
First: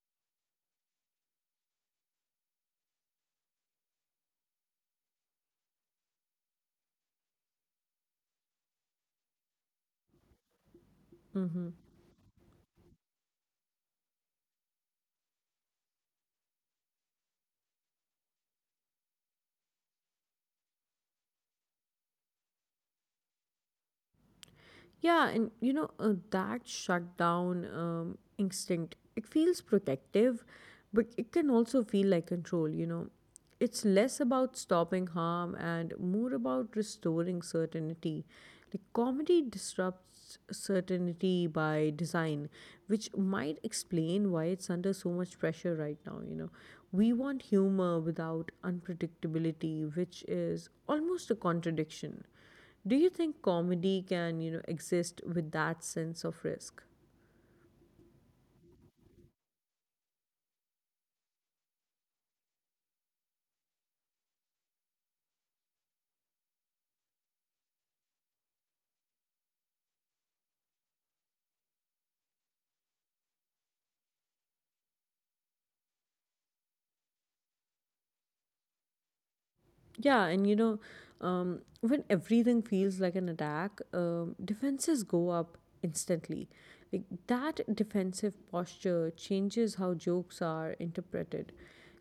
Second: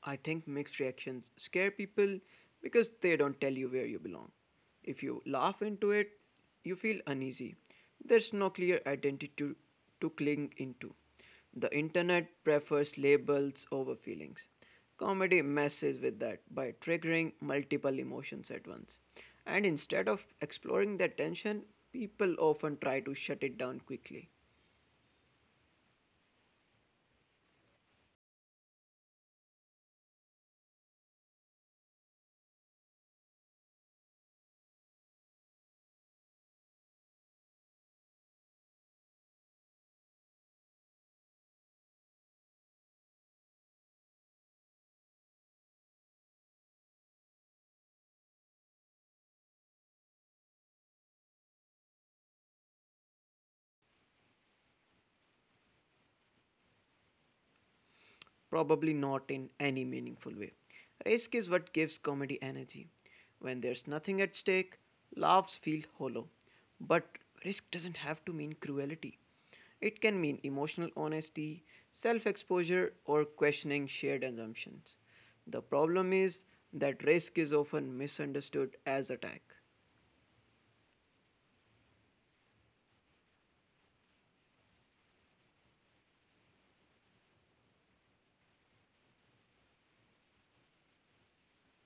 I think mixed reactions scare people because they don't tell you where you belong. If you laugh into it, you feel uneasy. There's no clear identity to cling into. Mm-hmm. The internet prefers labels over feelings. Comedy messes with that by triggering multiple emotions at once. And instead of exploring that tension, people often try to shut it down quickly. That shutdown instinct, it feels protective, but it can also feel like control, you know. It's less about stopping harm and more about restoring certainty. Like, comedy disrupts certainty by design, which might explain why it's under so much pressure right now, you know. We want humor without unpredictability, which is almost a contradiction. Do you think comedy can, you know, exist with that sense of risk? Probably not in any meaningful way. Risk is what gives comedy energy. When there's nothing at stake, laughs feel hollow. But risk doesn't have to mean cruelty. It can mean emotional honesty, self exposure, or questioning shared assumptions. The problem is that risk is often misunderstood as attack. Yeah, and you know, when everything feels like an attack, defenses go up instantly. Like, that defensive posture changes how jokes are interpreted.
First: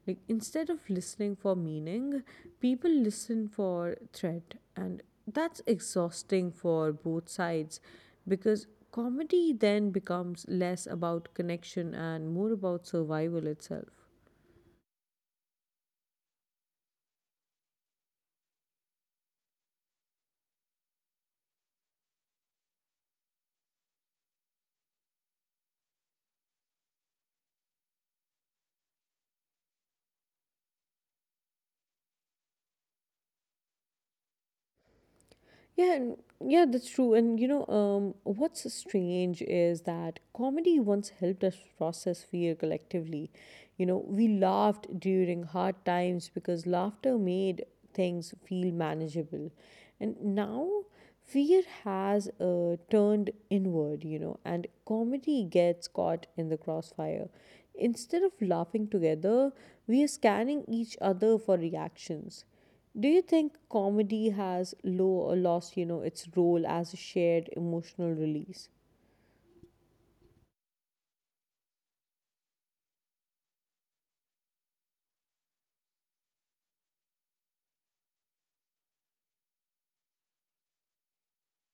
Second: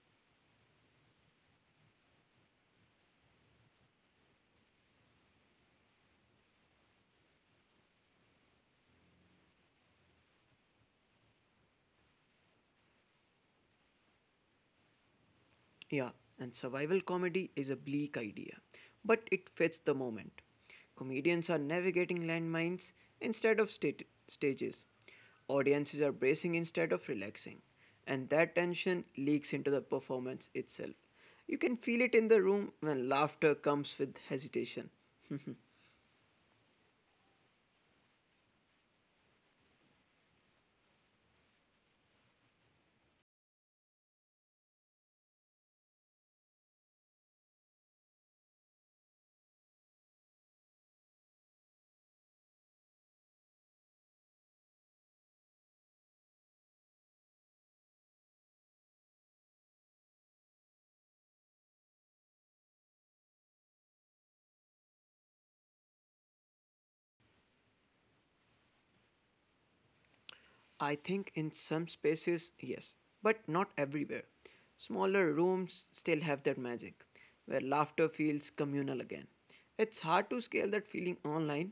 Like, instead of listening for meaning, people listen for threat, and that's exhausting for both sides, because comedy then becomes less about connection and more about survival itself. Yeah, and survival comedy is a bleak idea, but it fits the moment. Comedians are navigating landmines instead of stat- stages. Audiences are bracing instead of relaxing, and that tension leaks into the performance itself. You can feel it in the room when laughter comes with hesitation. Yeah, and yeah, that's true. What's strange is that comedy once helped us process fear collectively. You know, we laughed during hard times because laughter made things feel manageable. And now fear has turned inward, you know, and comedy gets caught in the crossfire. Instead of laughing together, we are scanning each other for reactions. Do you think comedy has low or lost, you know, its role as a shared emotional release? I think in some spaces, yes, but not everywhere. Smaller rooms still have that magic, where laughter feels communal again. It's hard to scale that feeling online,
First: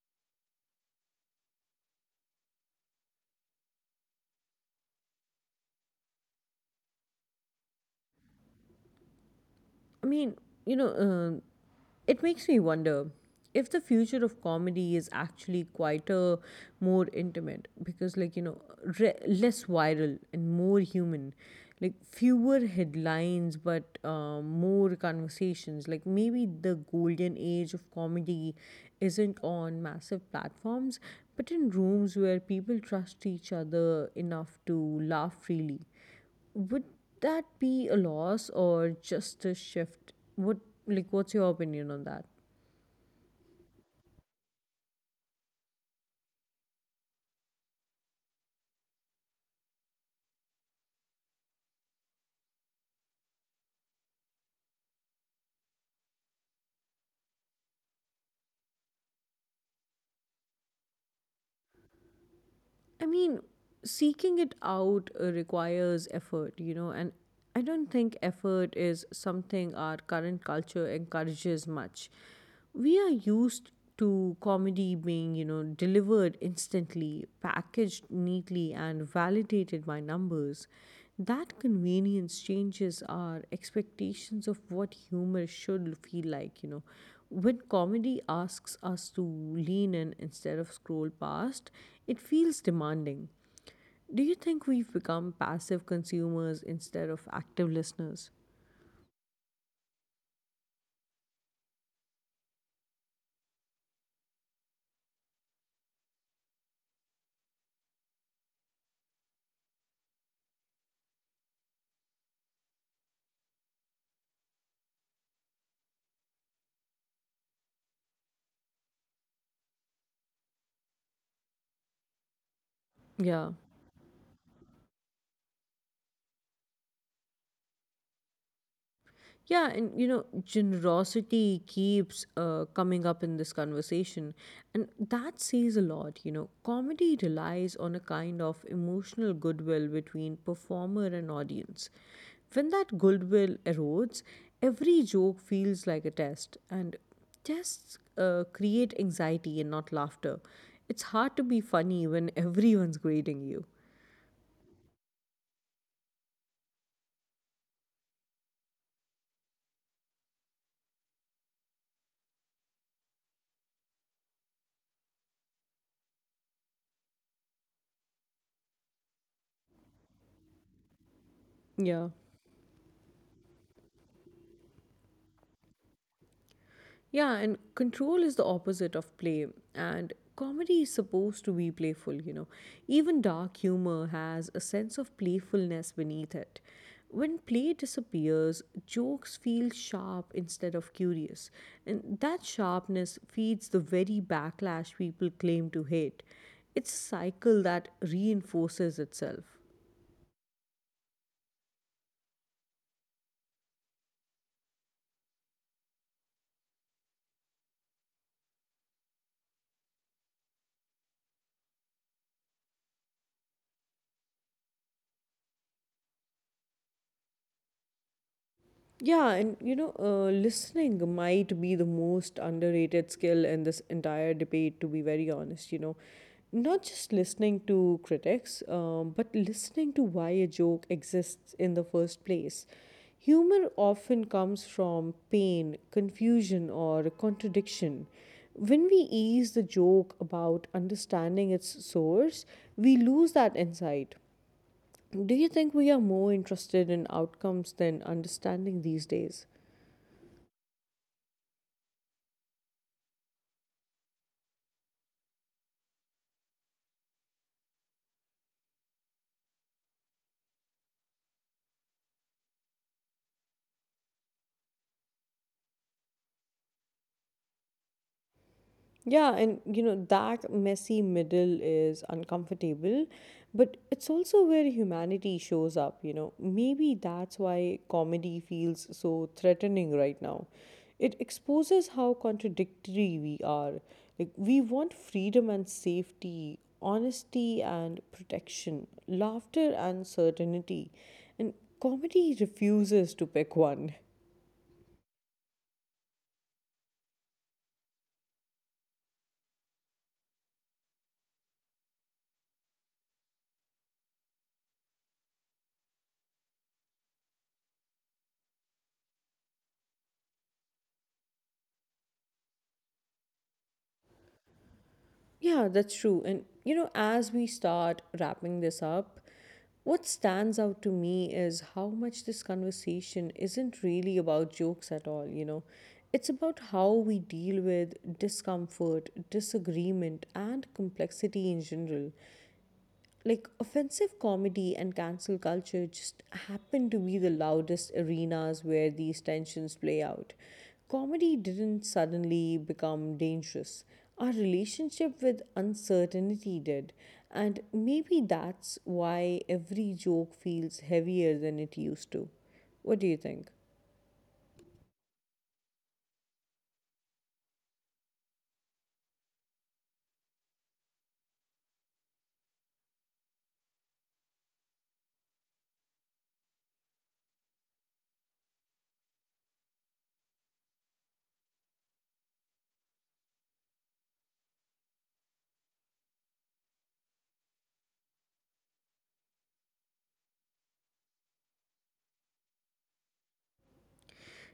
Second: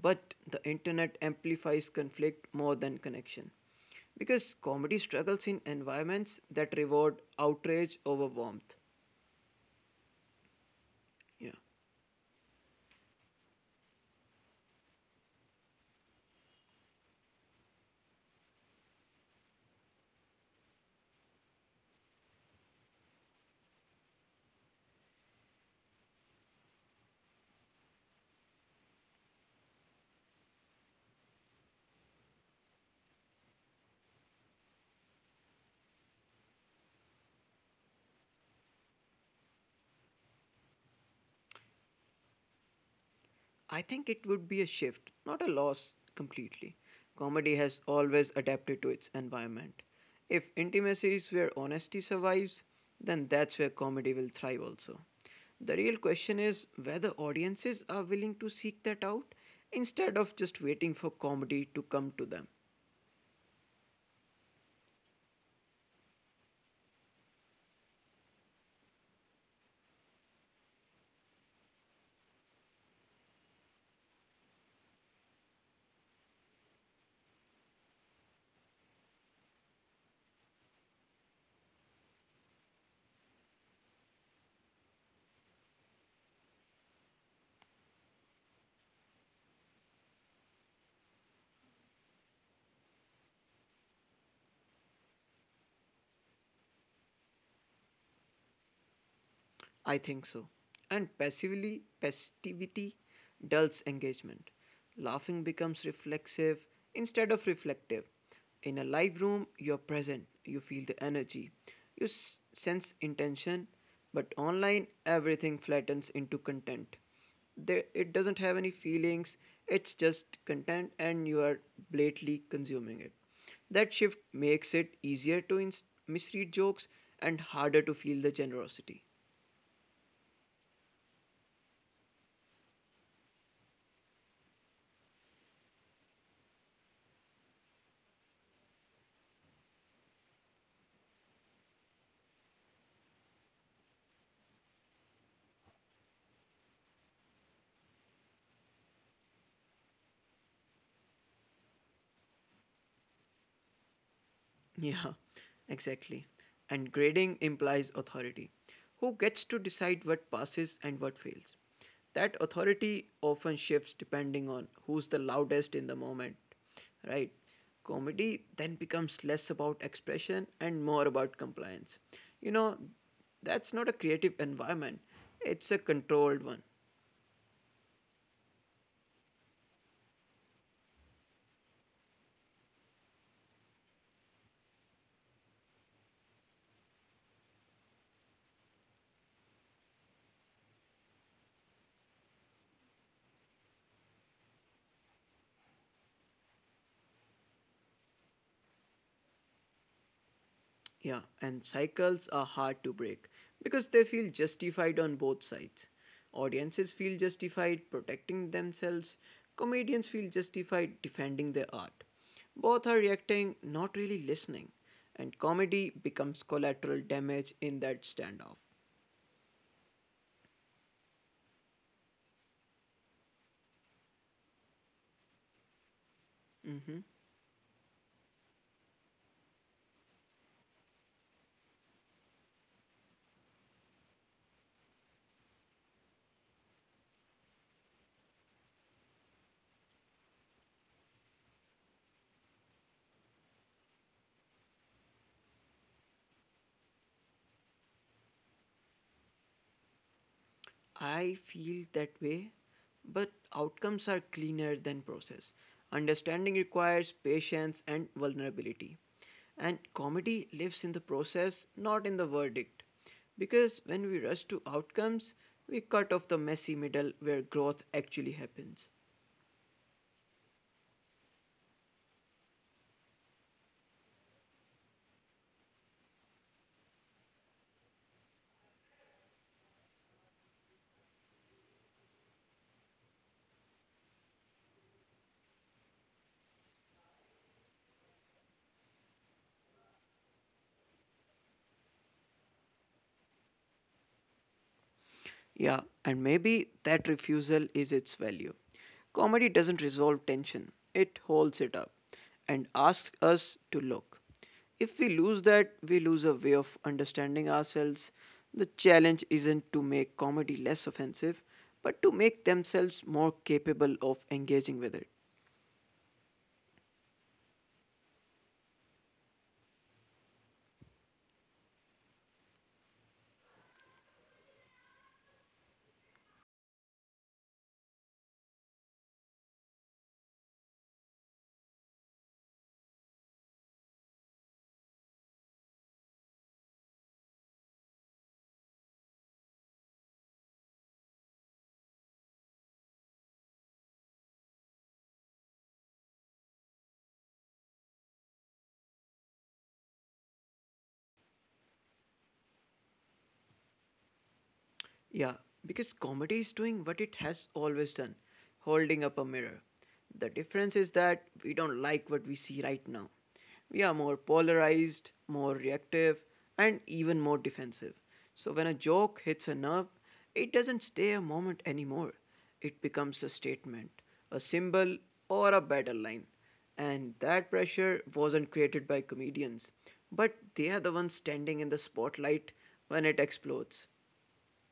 but the internet amplifies conflict more than connection. Because comedy struggles in environments that reward outrage over warmth. I mean, you know, um Yeah. it makes me wonder if the future of comedy is actually quieter, more intimate, because, less viral and more human. Like, fewer headlines, but more conversations. Like, maybe the golden age of comedy isn't on massive platforms, but in rooms where people trust each other enough to laugh freely. Would that be a loss or just a shift? What's your opinion on that? I think it would be a shift, not a loss completely. Comedy has always adapted to its environment. If intimacy is where honesty survives, then that's where comedy will thrive also. The real question is whether audiences are willing to seek that out instead of just waiting for comedy to come to them. I mean, seeking it out requires effort, you know, and I don't think effort is something our current culture encourages much. We are used to comedy being, you know, delivered instantly, packaged neatly and validated by numbers. That convenience changes our expectations of what humor should feel like, you know. When comedy asks us to lean in instead of scroll past, it feels demanding. Do you think we've become passive consumers instead of active listeners? I think so. And passively, passivity dulls engagement. Laughing becomes reflexive instead of reflective. In a live room, you're present, you feel the energy, you s- sense intention, but online, everything flattens into content. There, it doesn't have any feelings, it's just content, and you are blatantly consuming it. Yeah. That shift makes it easier to ins- misread jokes and harder to feel the generosity. Yeah, and you know, generosity keeps coming up in this conversation, and that says a lot. You know, comedy relies on a kind of emotional goodwill between performer and audience. When that goodwill erodes, every joke feels like a test, and tests create anxiety and not laughter. It's hard to be funny when everyone's grading you. Yeah, exactly. And grading implies authority. Who gets to decide what passes and what fails? That authority often shifts depending on who's the loudest in the moment, right? Comedy then becomes less about expression and more about compliance. Yeah. You know, that's not a creative environment, it's a controlled one. Yeah, and control is the opposite of play. And comedy is supposed to be playful, you know. Even dark humor has a sense of playfulness beneath it. When play disappears, jokes feel sharp instead of curious. And that sharpness feeds the very backlash people claim to hate. It's a cycle that reinforces itself. Yeah, and cycles are hard to break because they feel justified on both sides. Audiences feel justified protecting themselves, comedians feel justified defending their art. Both are reacting, not really listening, and comedy becomes collateral damage in that standoff. Yeah, and you know, listening might be the most underrated skill in this entire debate, to be very honest. You know, Mm-hmm. not just listening to critics, but listening to why a joke exists in the first place. Humor often comes from pain, confusion, or contradiction. When we ease the joke about understanding its source, we lose that insight. Do you think we are more interested in outcomes than understanding these days? I feel that way, but outcomes are cleaner than process. Understanding requires patience and vulnerability. And comedy lives in the process, not in the verdict. Because when we rush to outcomes, we cut off the messy middle where growth actually happens. Yeah, and you know, that messy middle is uncomfortable, but it's also where humanity shows up, you know. Maybe that's why comedy feels so threatening right now. It exposes how contradictory we are. Like, we want freedom and safety, honesty and protection, laughter and certainty. And comedy refuses to pick one. Yeah, and maybe that refusal is its value. Comedy doesn't resolve tension, it holds it up and asks us to look. If we lose that, we lose a way of understanding ourselves. The challenge isn't to make comedy less offensive, but to make themselves more capable of engaging with it. Yeah, that's true. And you know, as we start wrapping this up, what stands out to me is how much this conversation isn't really about jokes at all, you know. It's about how we deal with discomfort, disagreement, and complexity in general like offensive comedy and cancel culture just happen to be the loudest arenas where these tensions play out. Comedy didn't suddenly become dangerous. Our relationship with uncertainty did, and maybe that's why every joke feels heavier than it used to. What do you think? Yeah, because comedy is doing what it has always done, holding up a mirror. The difference is that we don't like what we see right now. We are more polarized, more reactive, and even more defensive. So when a joke hits a nerve, it doesn't stay a moment anymore. It becomes a statement, a symbol, or a battle line. And that pressure wasn't created by comedians, but they are the ones standing in the spotlight when it explodes.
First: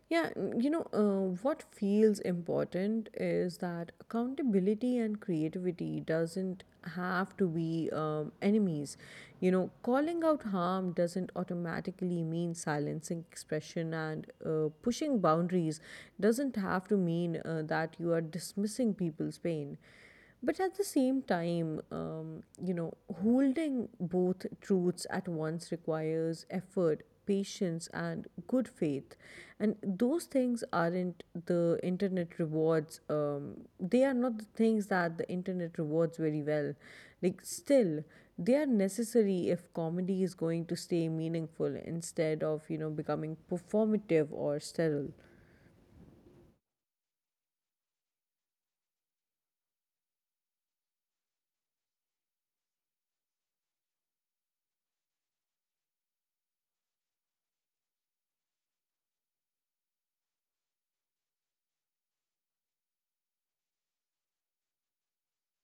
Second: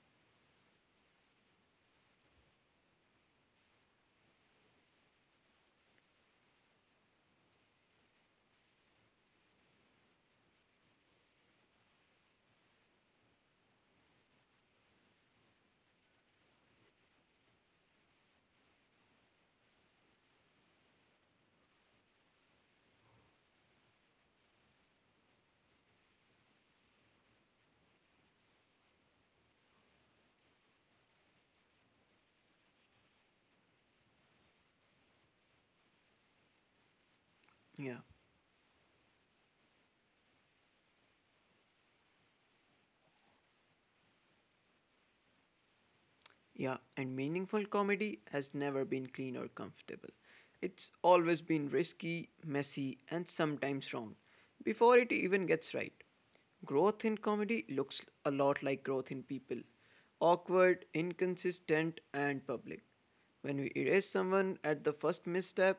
Yeah, you know, what feels important is that accountability and creativity doesn't have to be enemies. You know, calling out harm doesn't automatically mean silencing expression, and pushing boundaries doesn't have to mean that you are dismissing people's pain. But at the same time, you know, holding both truths at once requires effort, patience, and good faith. And those things aren't the internet rewards, they are not the things that the internet rewards very well. Like, Yeah. still, they are necessary if comedy is going to stay meaningful instead of, you know, becoming performative or sterile. Yeah, and meaningful comedy has never been clean or comfortable. It's always been risky, messy, and sometimes wrong before it even gets right. Growth in comedy looks a lot like growth in people, awkward, inconsistent, and public. When we erase someone at the first misstep,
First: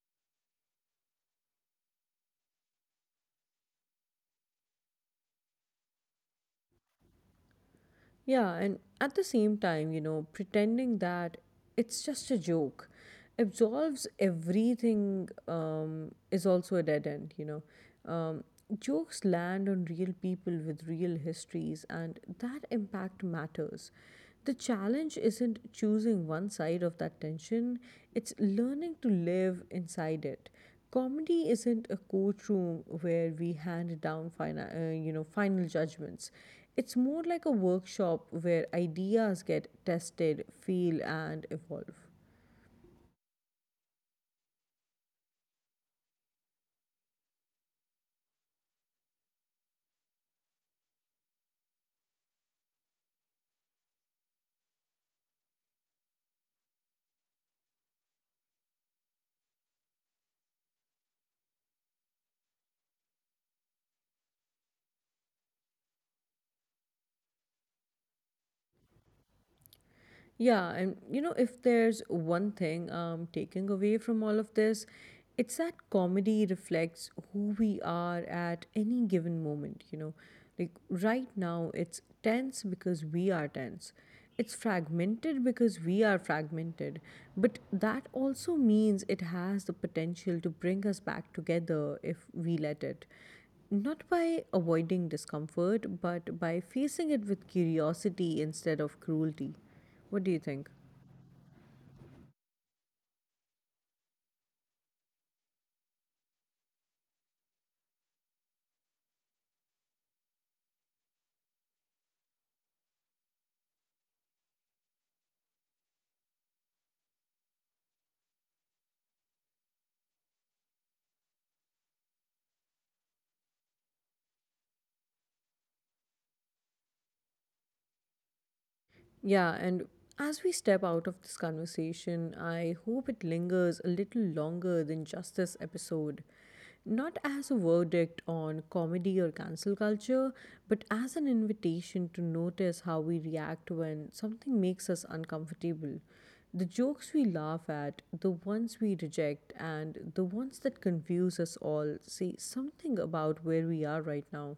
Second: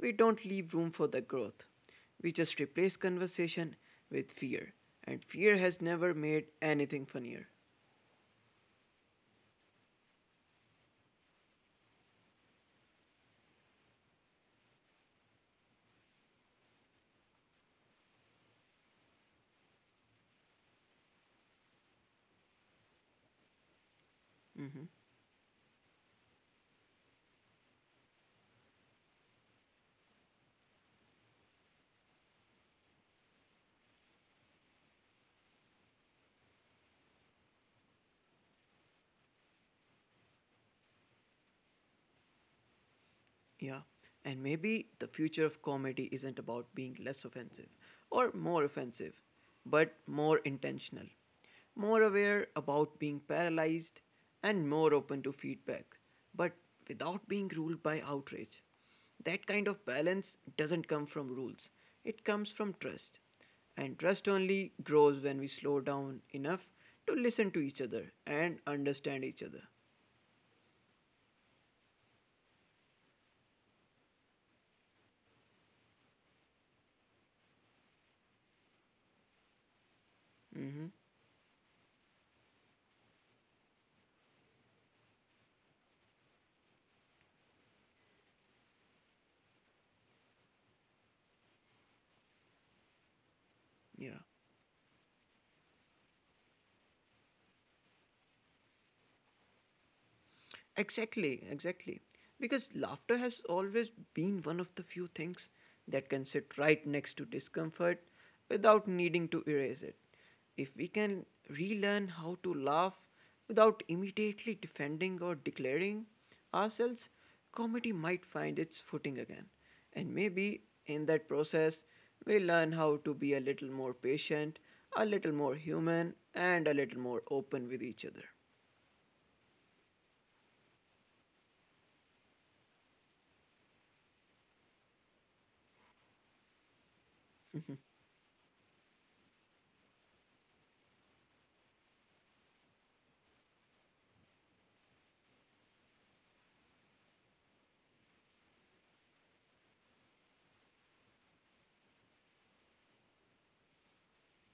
we don't leave room for the growth. We just replace conversation with fear, and fear has never made anything funnier. Yeah, and at the same time, you know, pretending that it's just a joke absolves everything is also a dead end, you know. Um, Jokes land on real people with real histories, and that impact matters. The Mm-hmm. challenge isn't choosing one side of that tension, it's learning to live inside it. Comedy isn't a courtroom where we hand down final judgments. It's more like a workshop where ideas get tested, feel, and evolve. Yeah, and maybe the future of comedy isn't about being less offensive or more offensive, but more intentional, more aware about being paralyzed, and more open to feedback, but without being ruled by outrage. That kind of balance doesn't come from rules, it comes from trust. And trust only grows when we slow down enough to listen to each other and understand each other. Yeah, and you know, if there's one thing I'm taking away from all of this, it's that comedy reflects who we are at any given moment, you know. Like Hmm. right now, it's tense because we are tense. It's fragmented because we are fragmented. But that also means it has the potential to bring us back together if we let it not Yeah. by avoiding discomfort, but by facing it with curiosity instead of cruelty. What do you think? Exactly, exactly. Because laughter has always been one of the few things that can sit right next to discomfort without needing to erase it. If we can relearn how to laugh without immediately defending or declaring ourselves, comedy might find its footing again. And maybe in that process, we learn how to be a little more patient, a little more human, and a little more open with each other. Yeah, and as we step out of this conversation, I hope it lingers a little longer than just this episode. Not as a verdict on comedy or cancel culture, but as an invitation to notice how we react when something makes us uncomfortable. The jokes we laugh at, the ones we reject, and the ones that confuse us all say something about where we are right now.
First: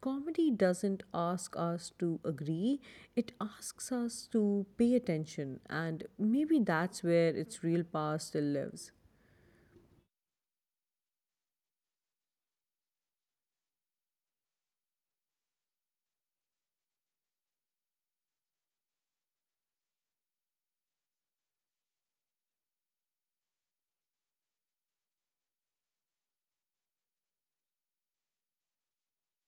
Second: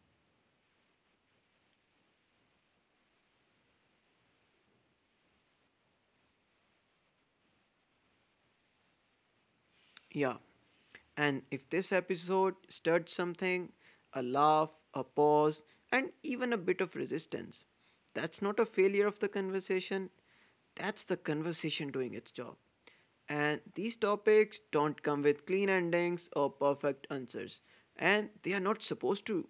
Comedy doesn't ask us to agree, it asks us to pay attention, and maybe that's where its real power still lives. Yeah. And if this episode stirred something, a laugh, a pause, and even a bit of resistance, that's not a failure of the conversation. That's the conversation doing its job. And these topics don't come with clean endings or perfect answers. And they are not supposed to.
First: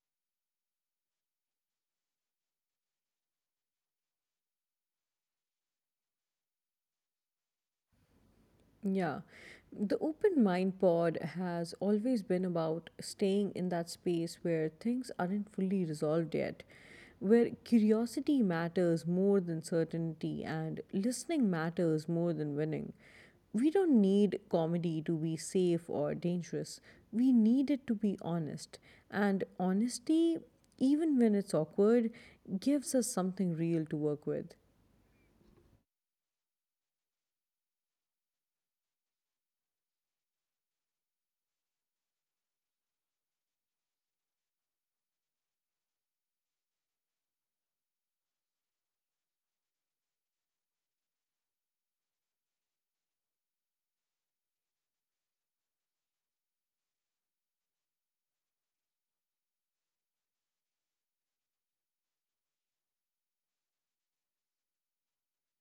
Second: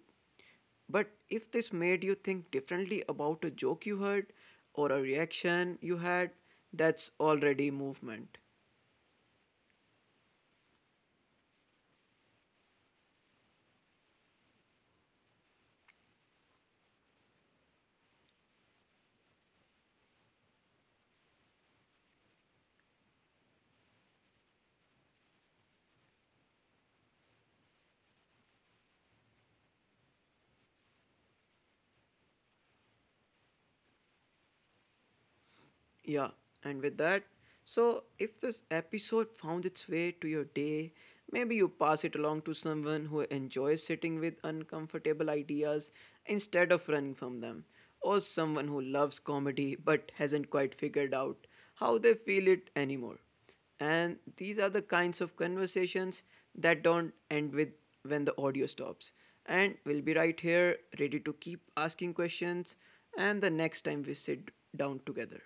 But if this made you think differently about a joke you heard or a reaction you had, that's already movement. Yeah. The Open Mind Pod has always been about staying in that space where things aren't fully resolved yet, where curiosity matters more than certainty and listening matters more than winning. We don't need comedy to be safe or dangerous. We need it to be honest. And honesty, even when it's awkward, gives us something real to work with. Yeah, and with that, so if this episode found its way to your day, maybe you pass it along to someone who enjoys sitting with uncomfortable ideas instead of running from them, or someone who loves comedy but hasn't quite figured out how they feel it anymore. And these are the kinds of conversations that don't end with when the audio stops. And we'll be right here, ready to keep asking questions, and the next time we sit down together.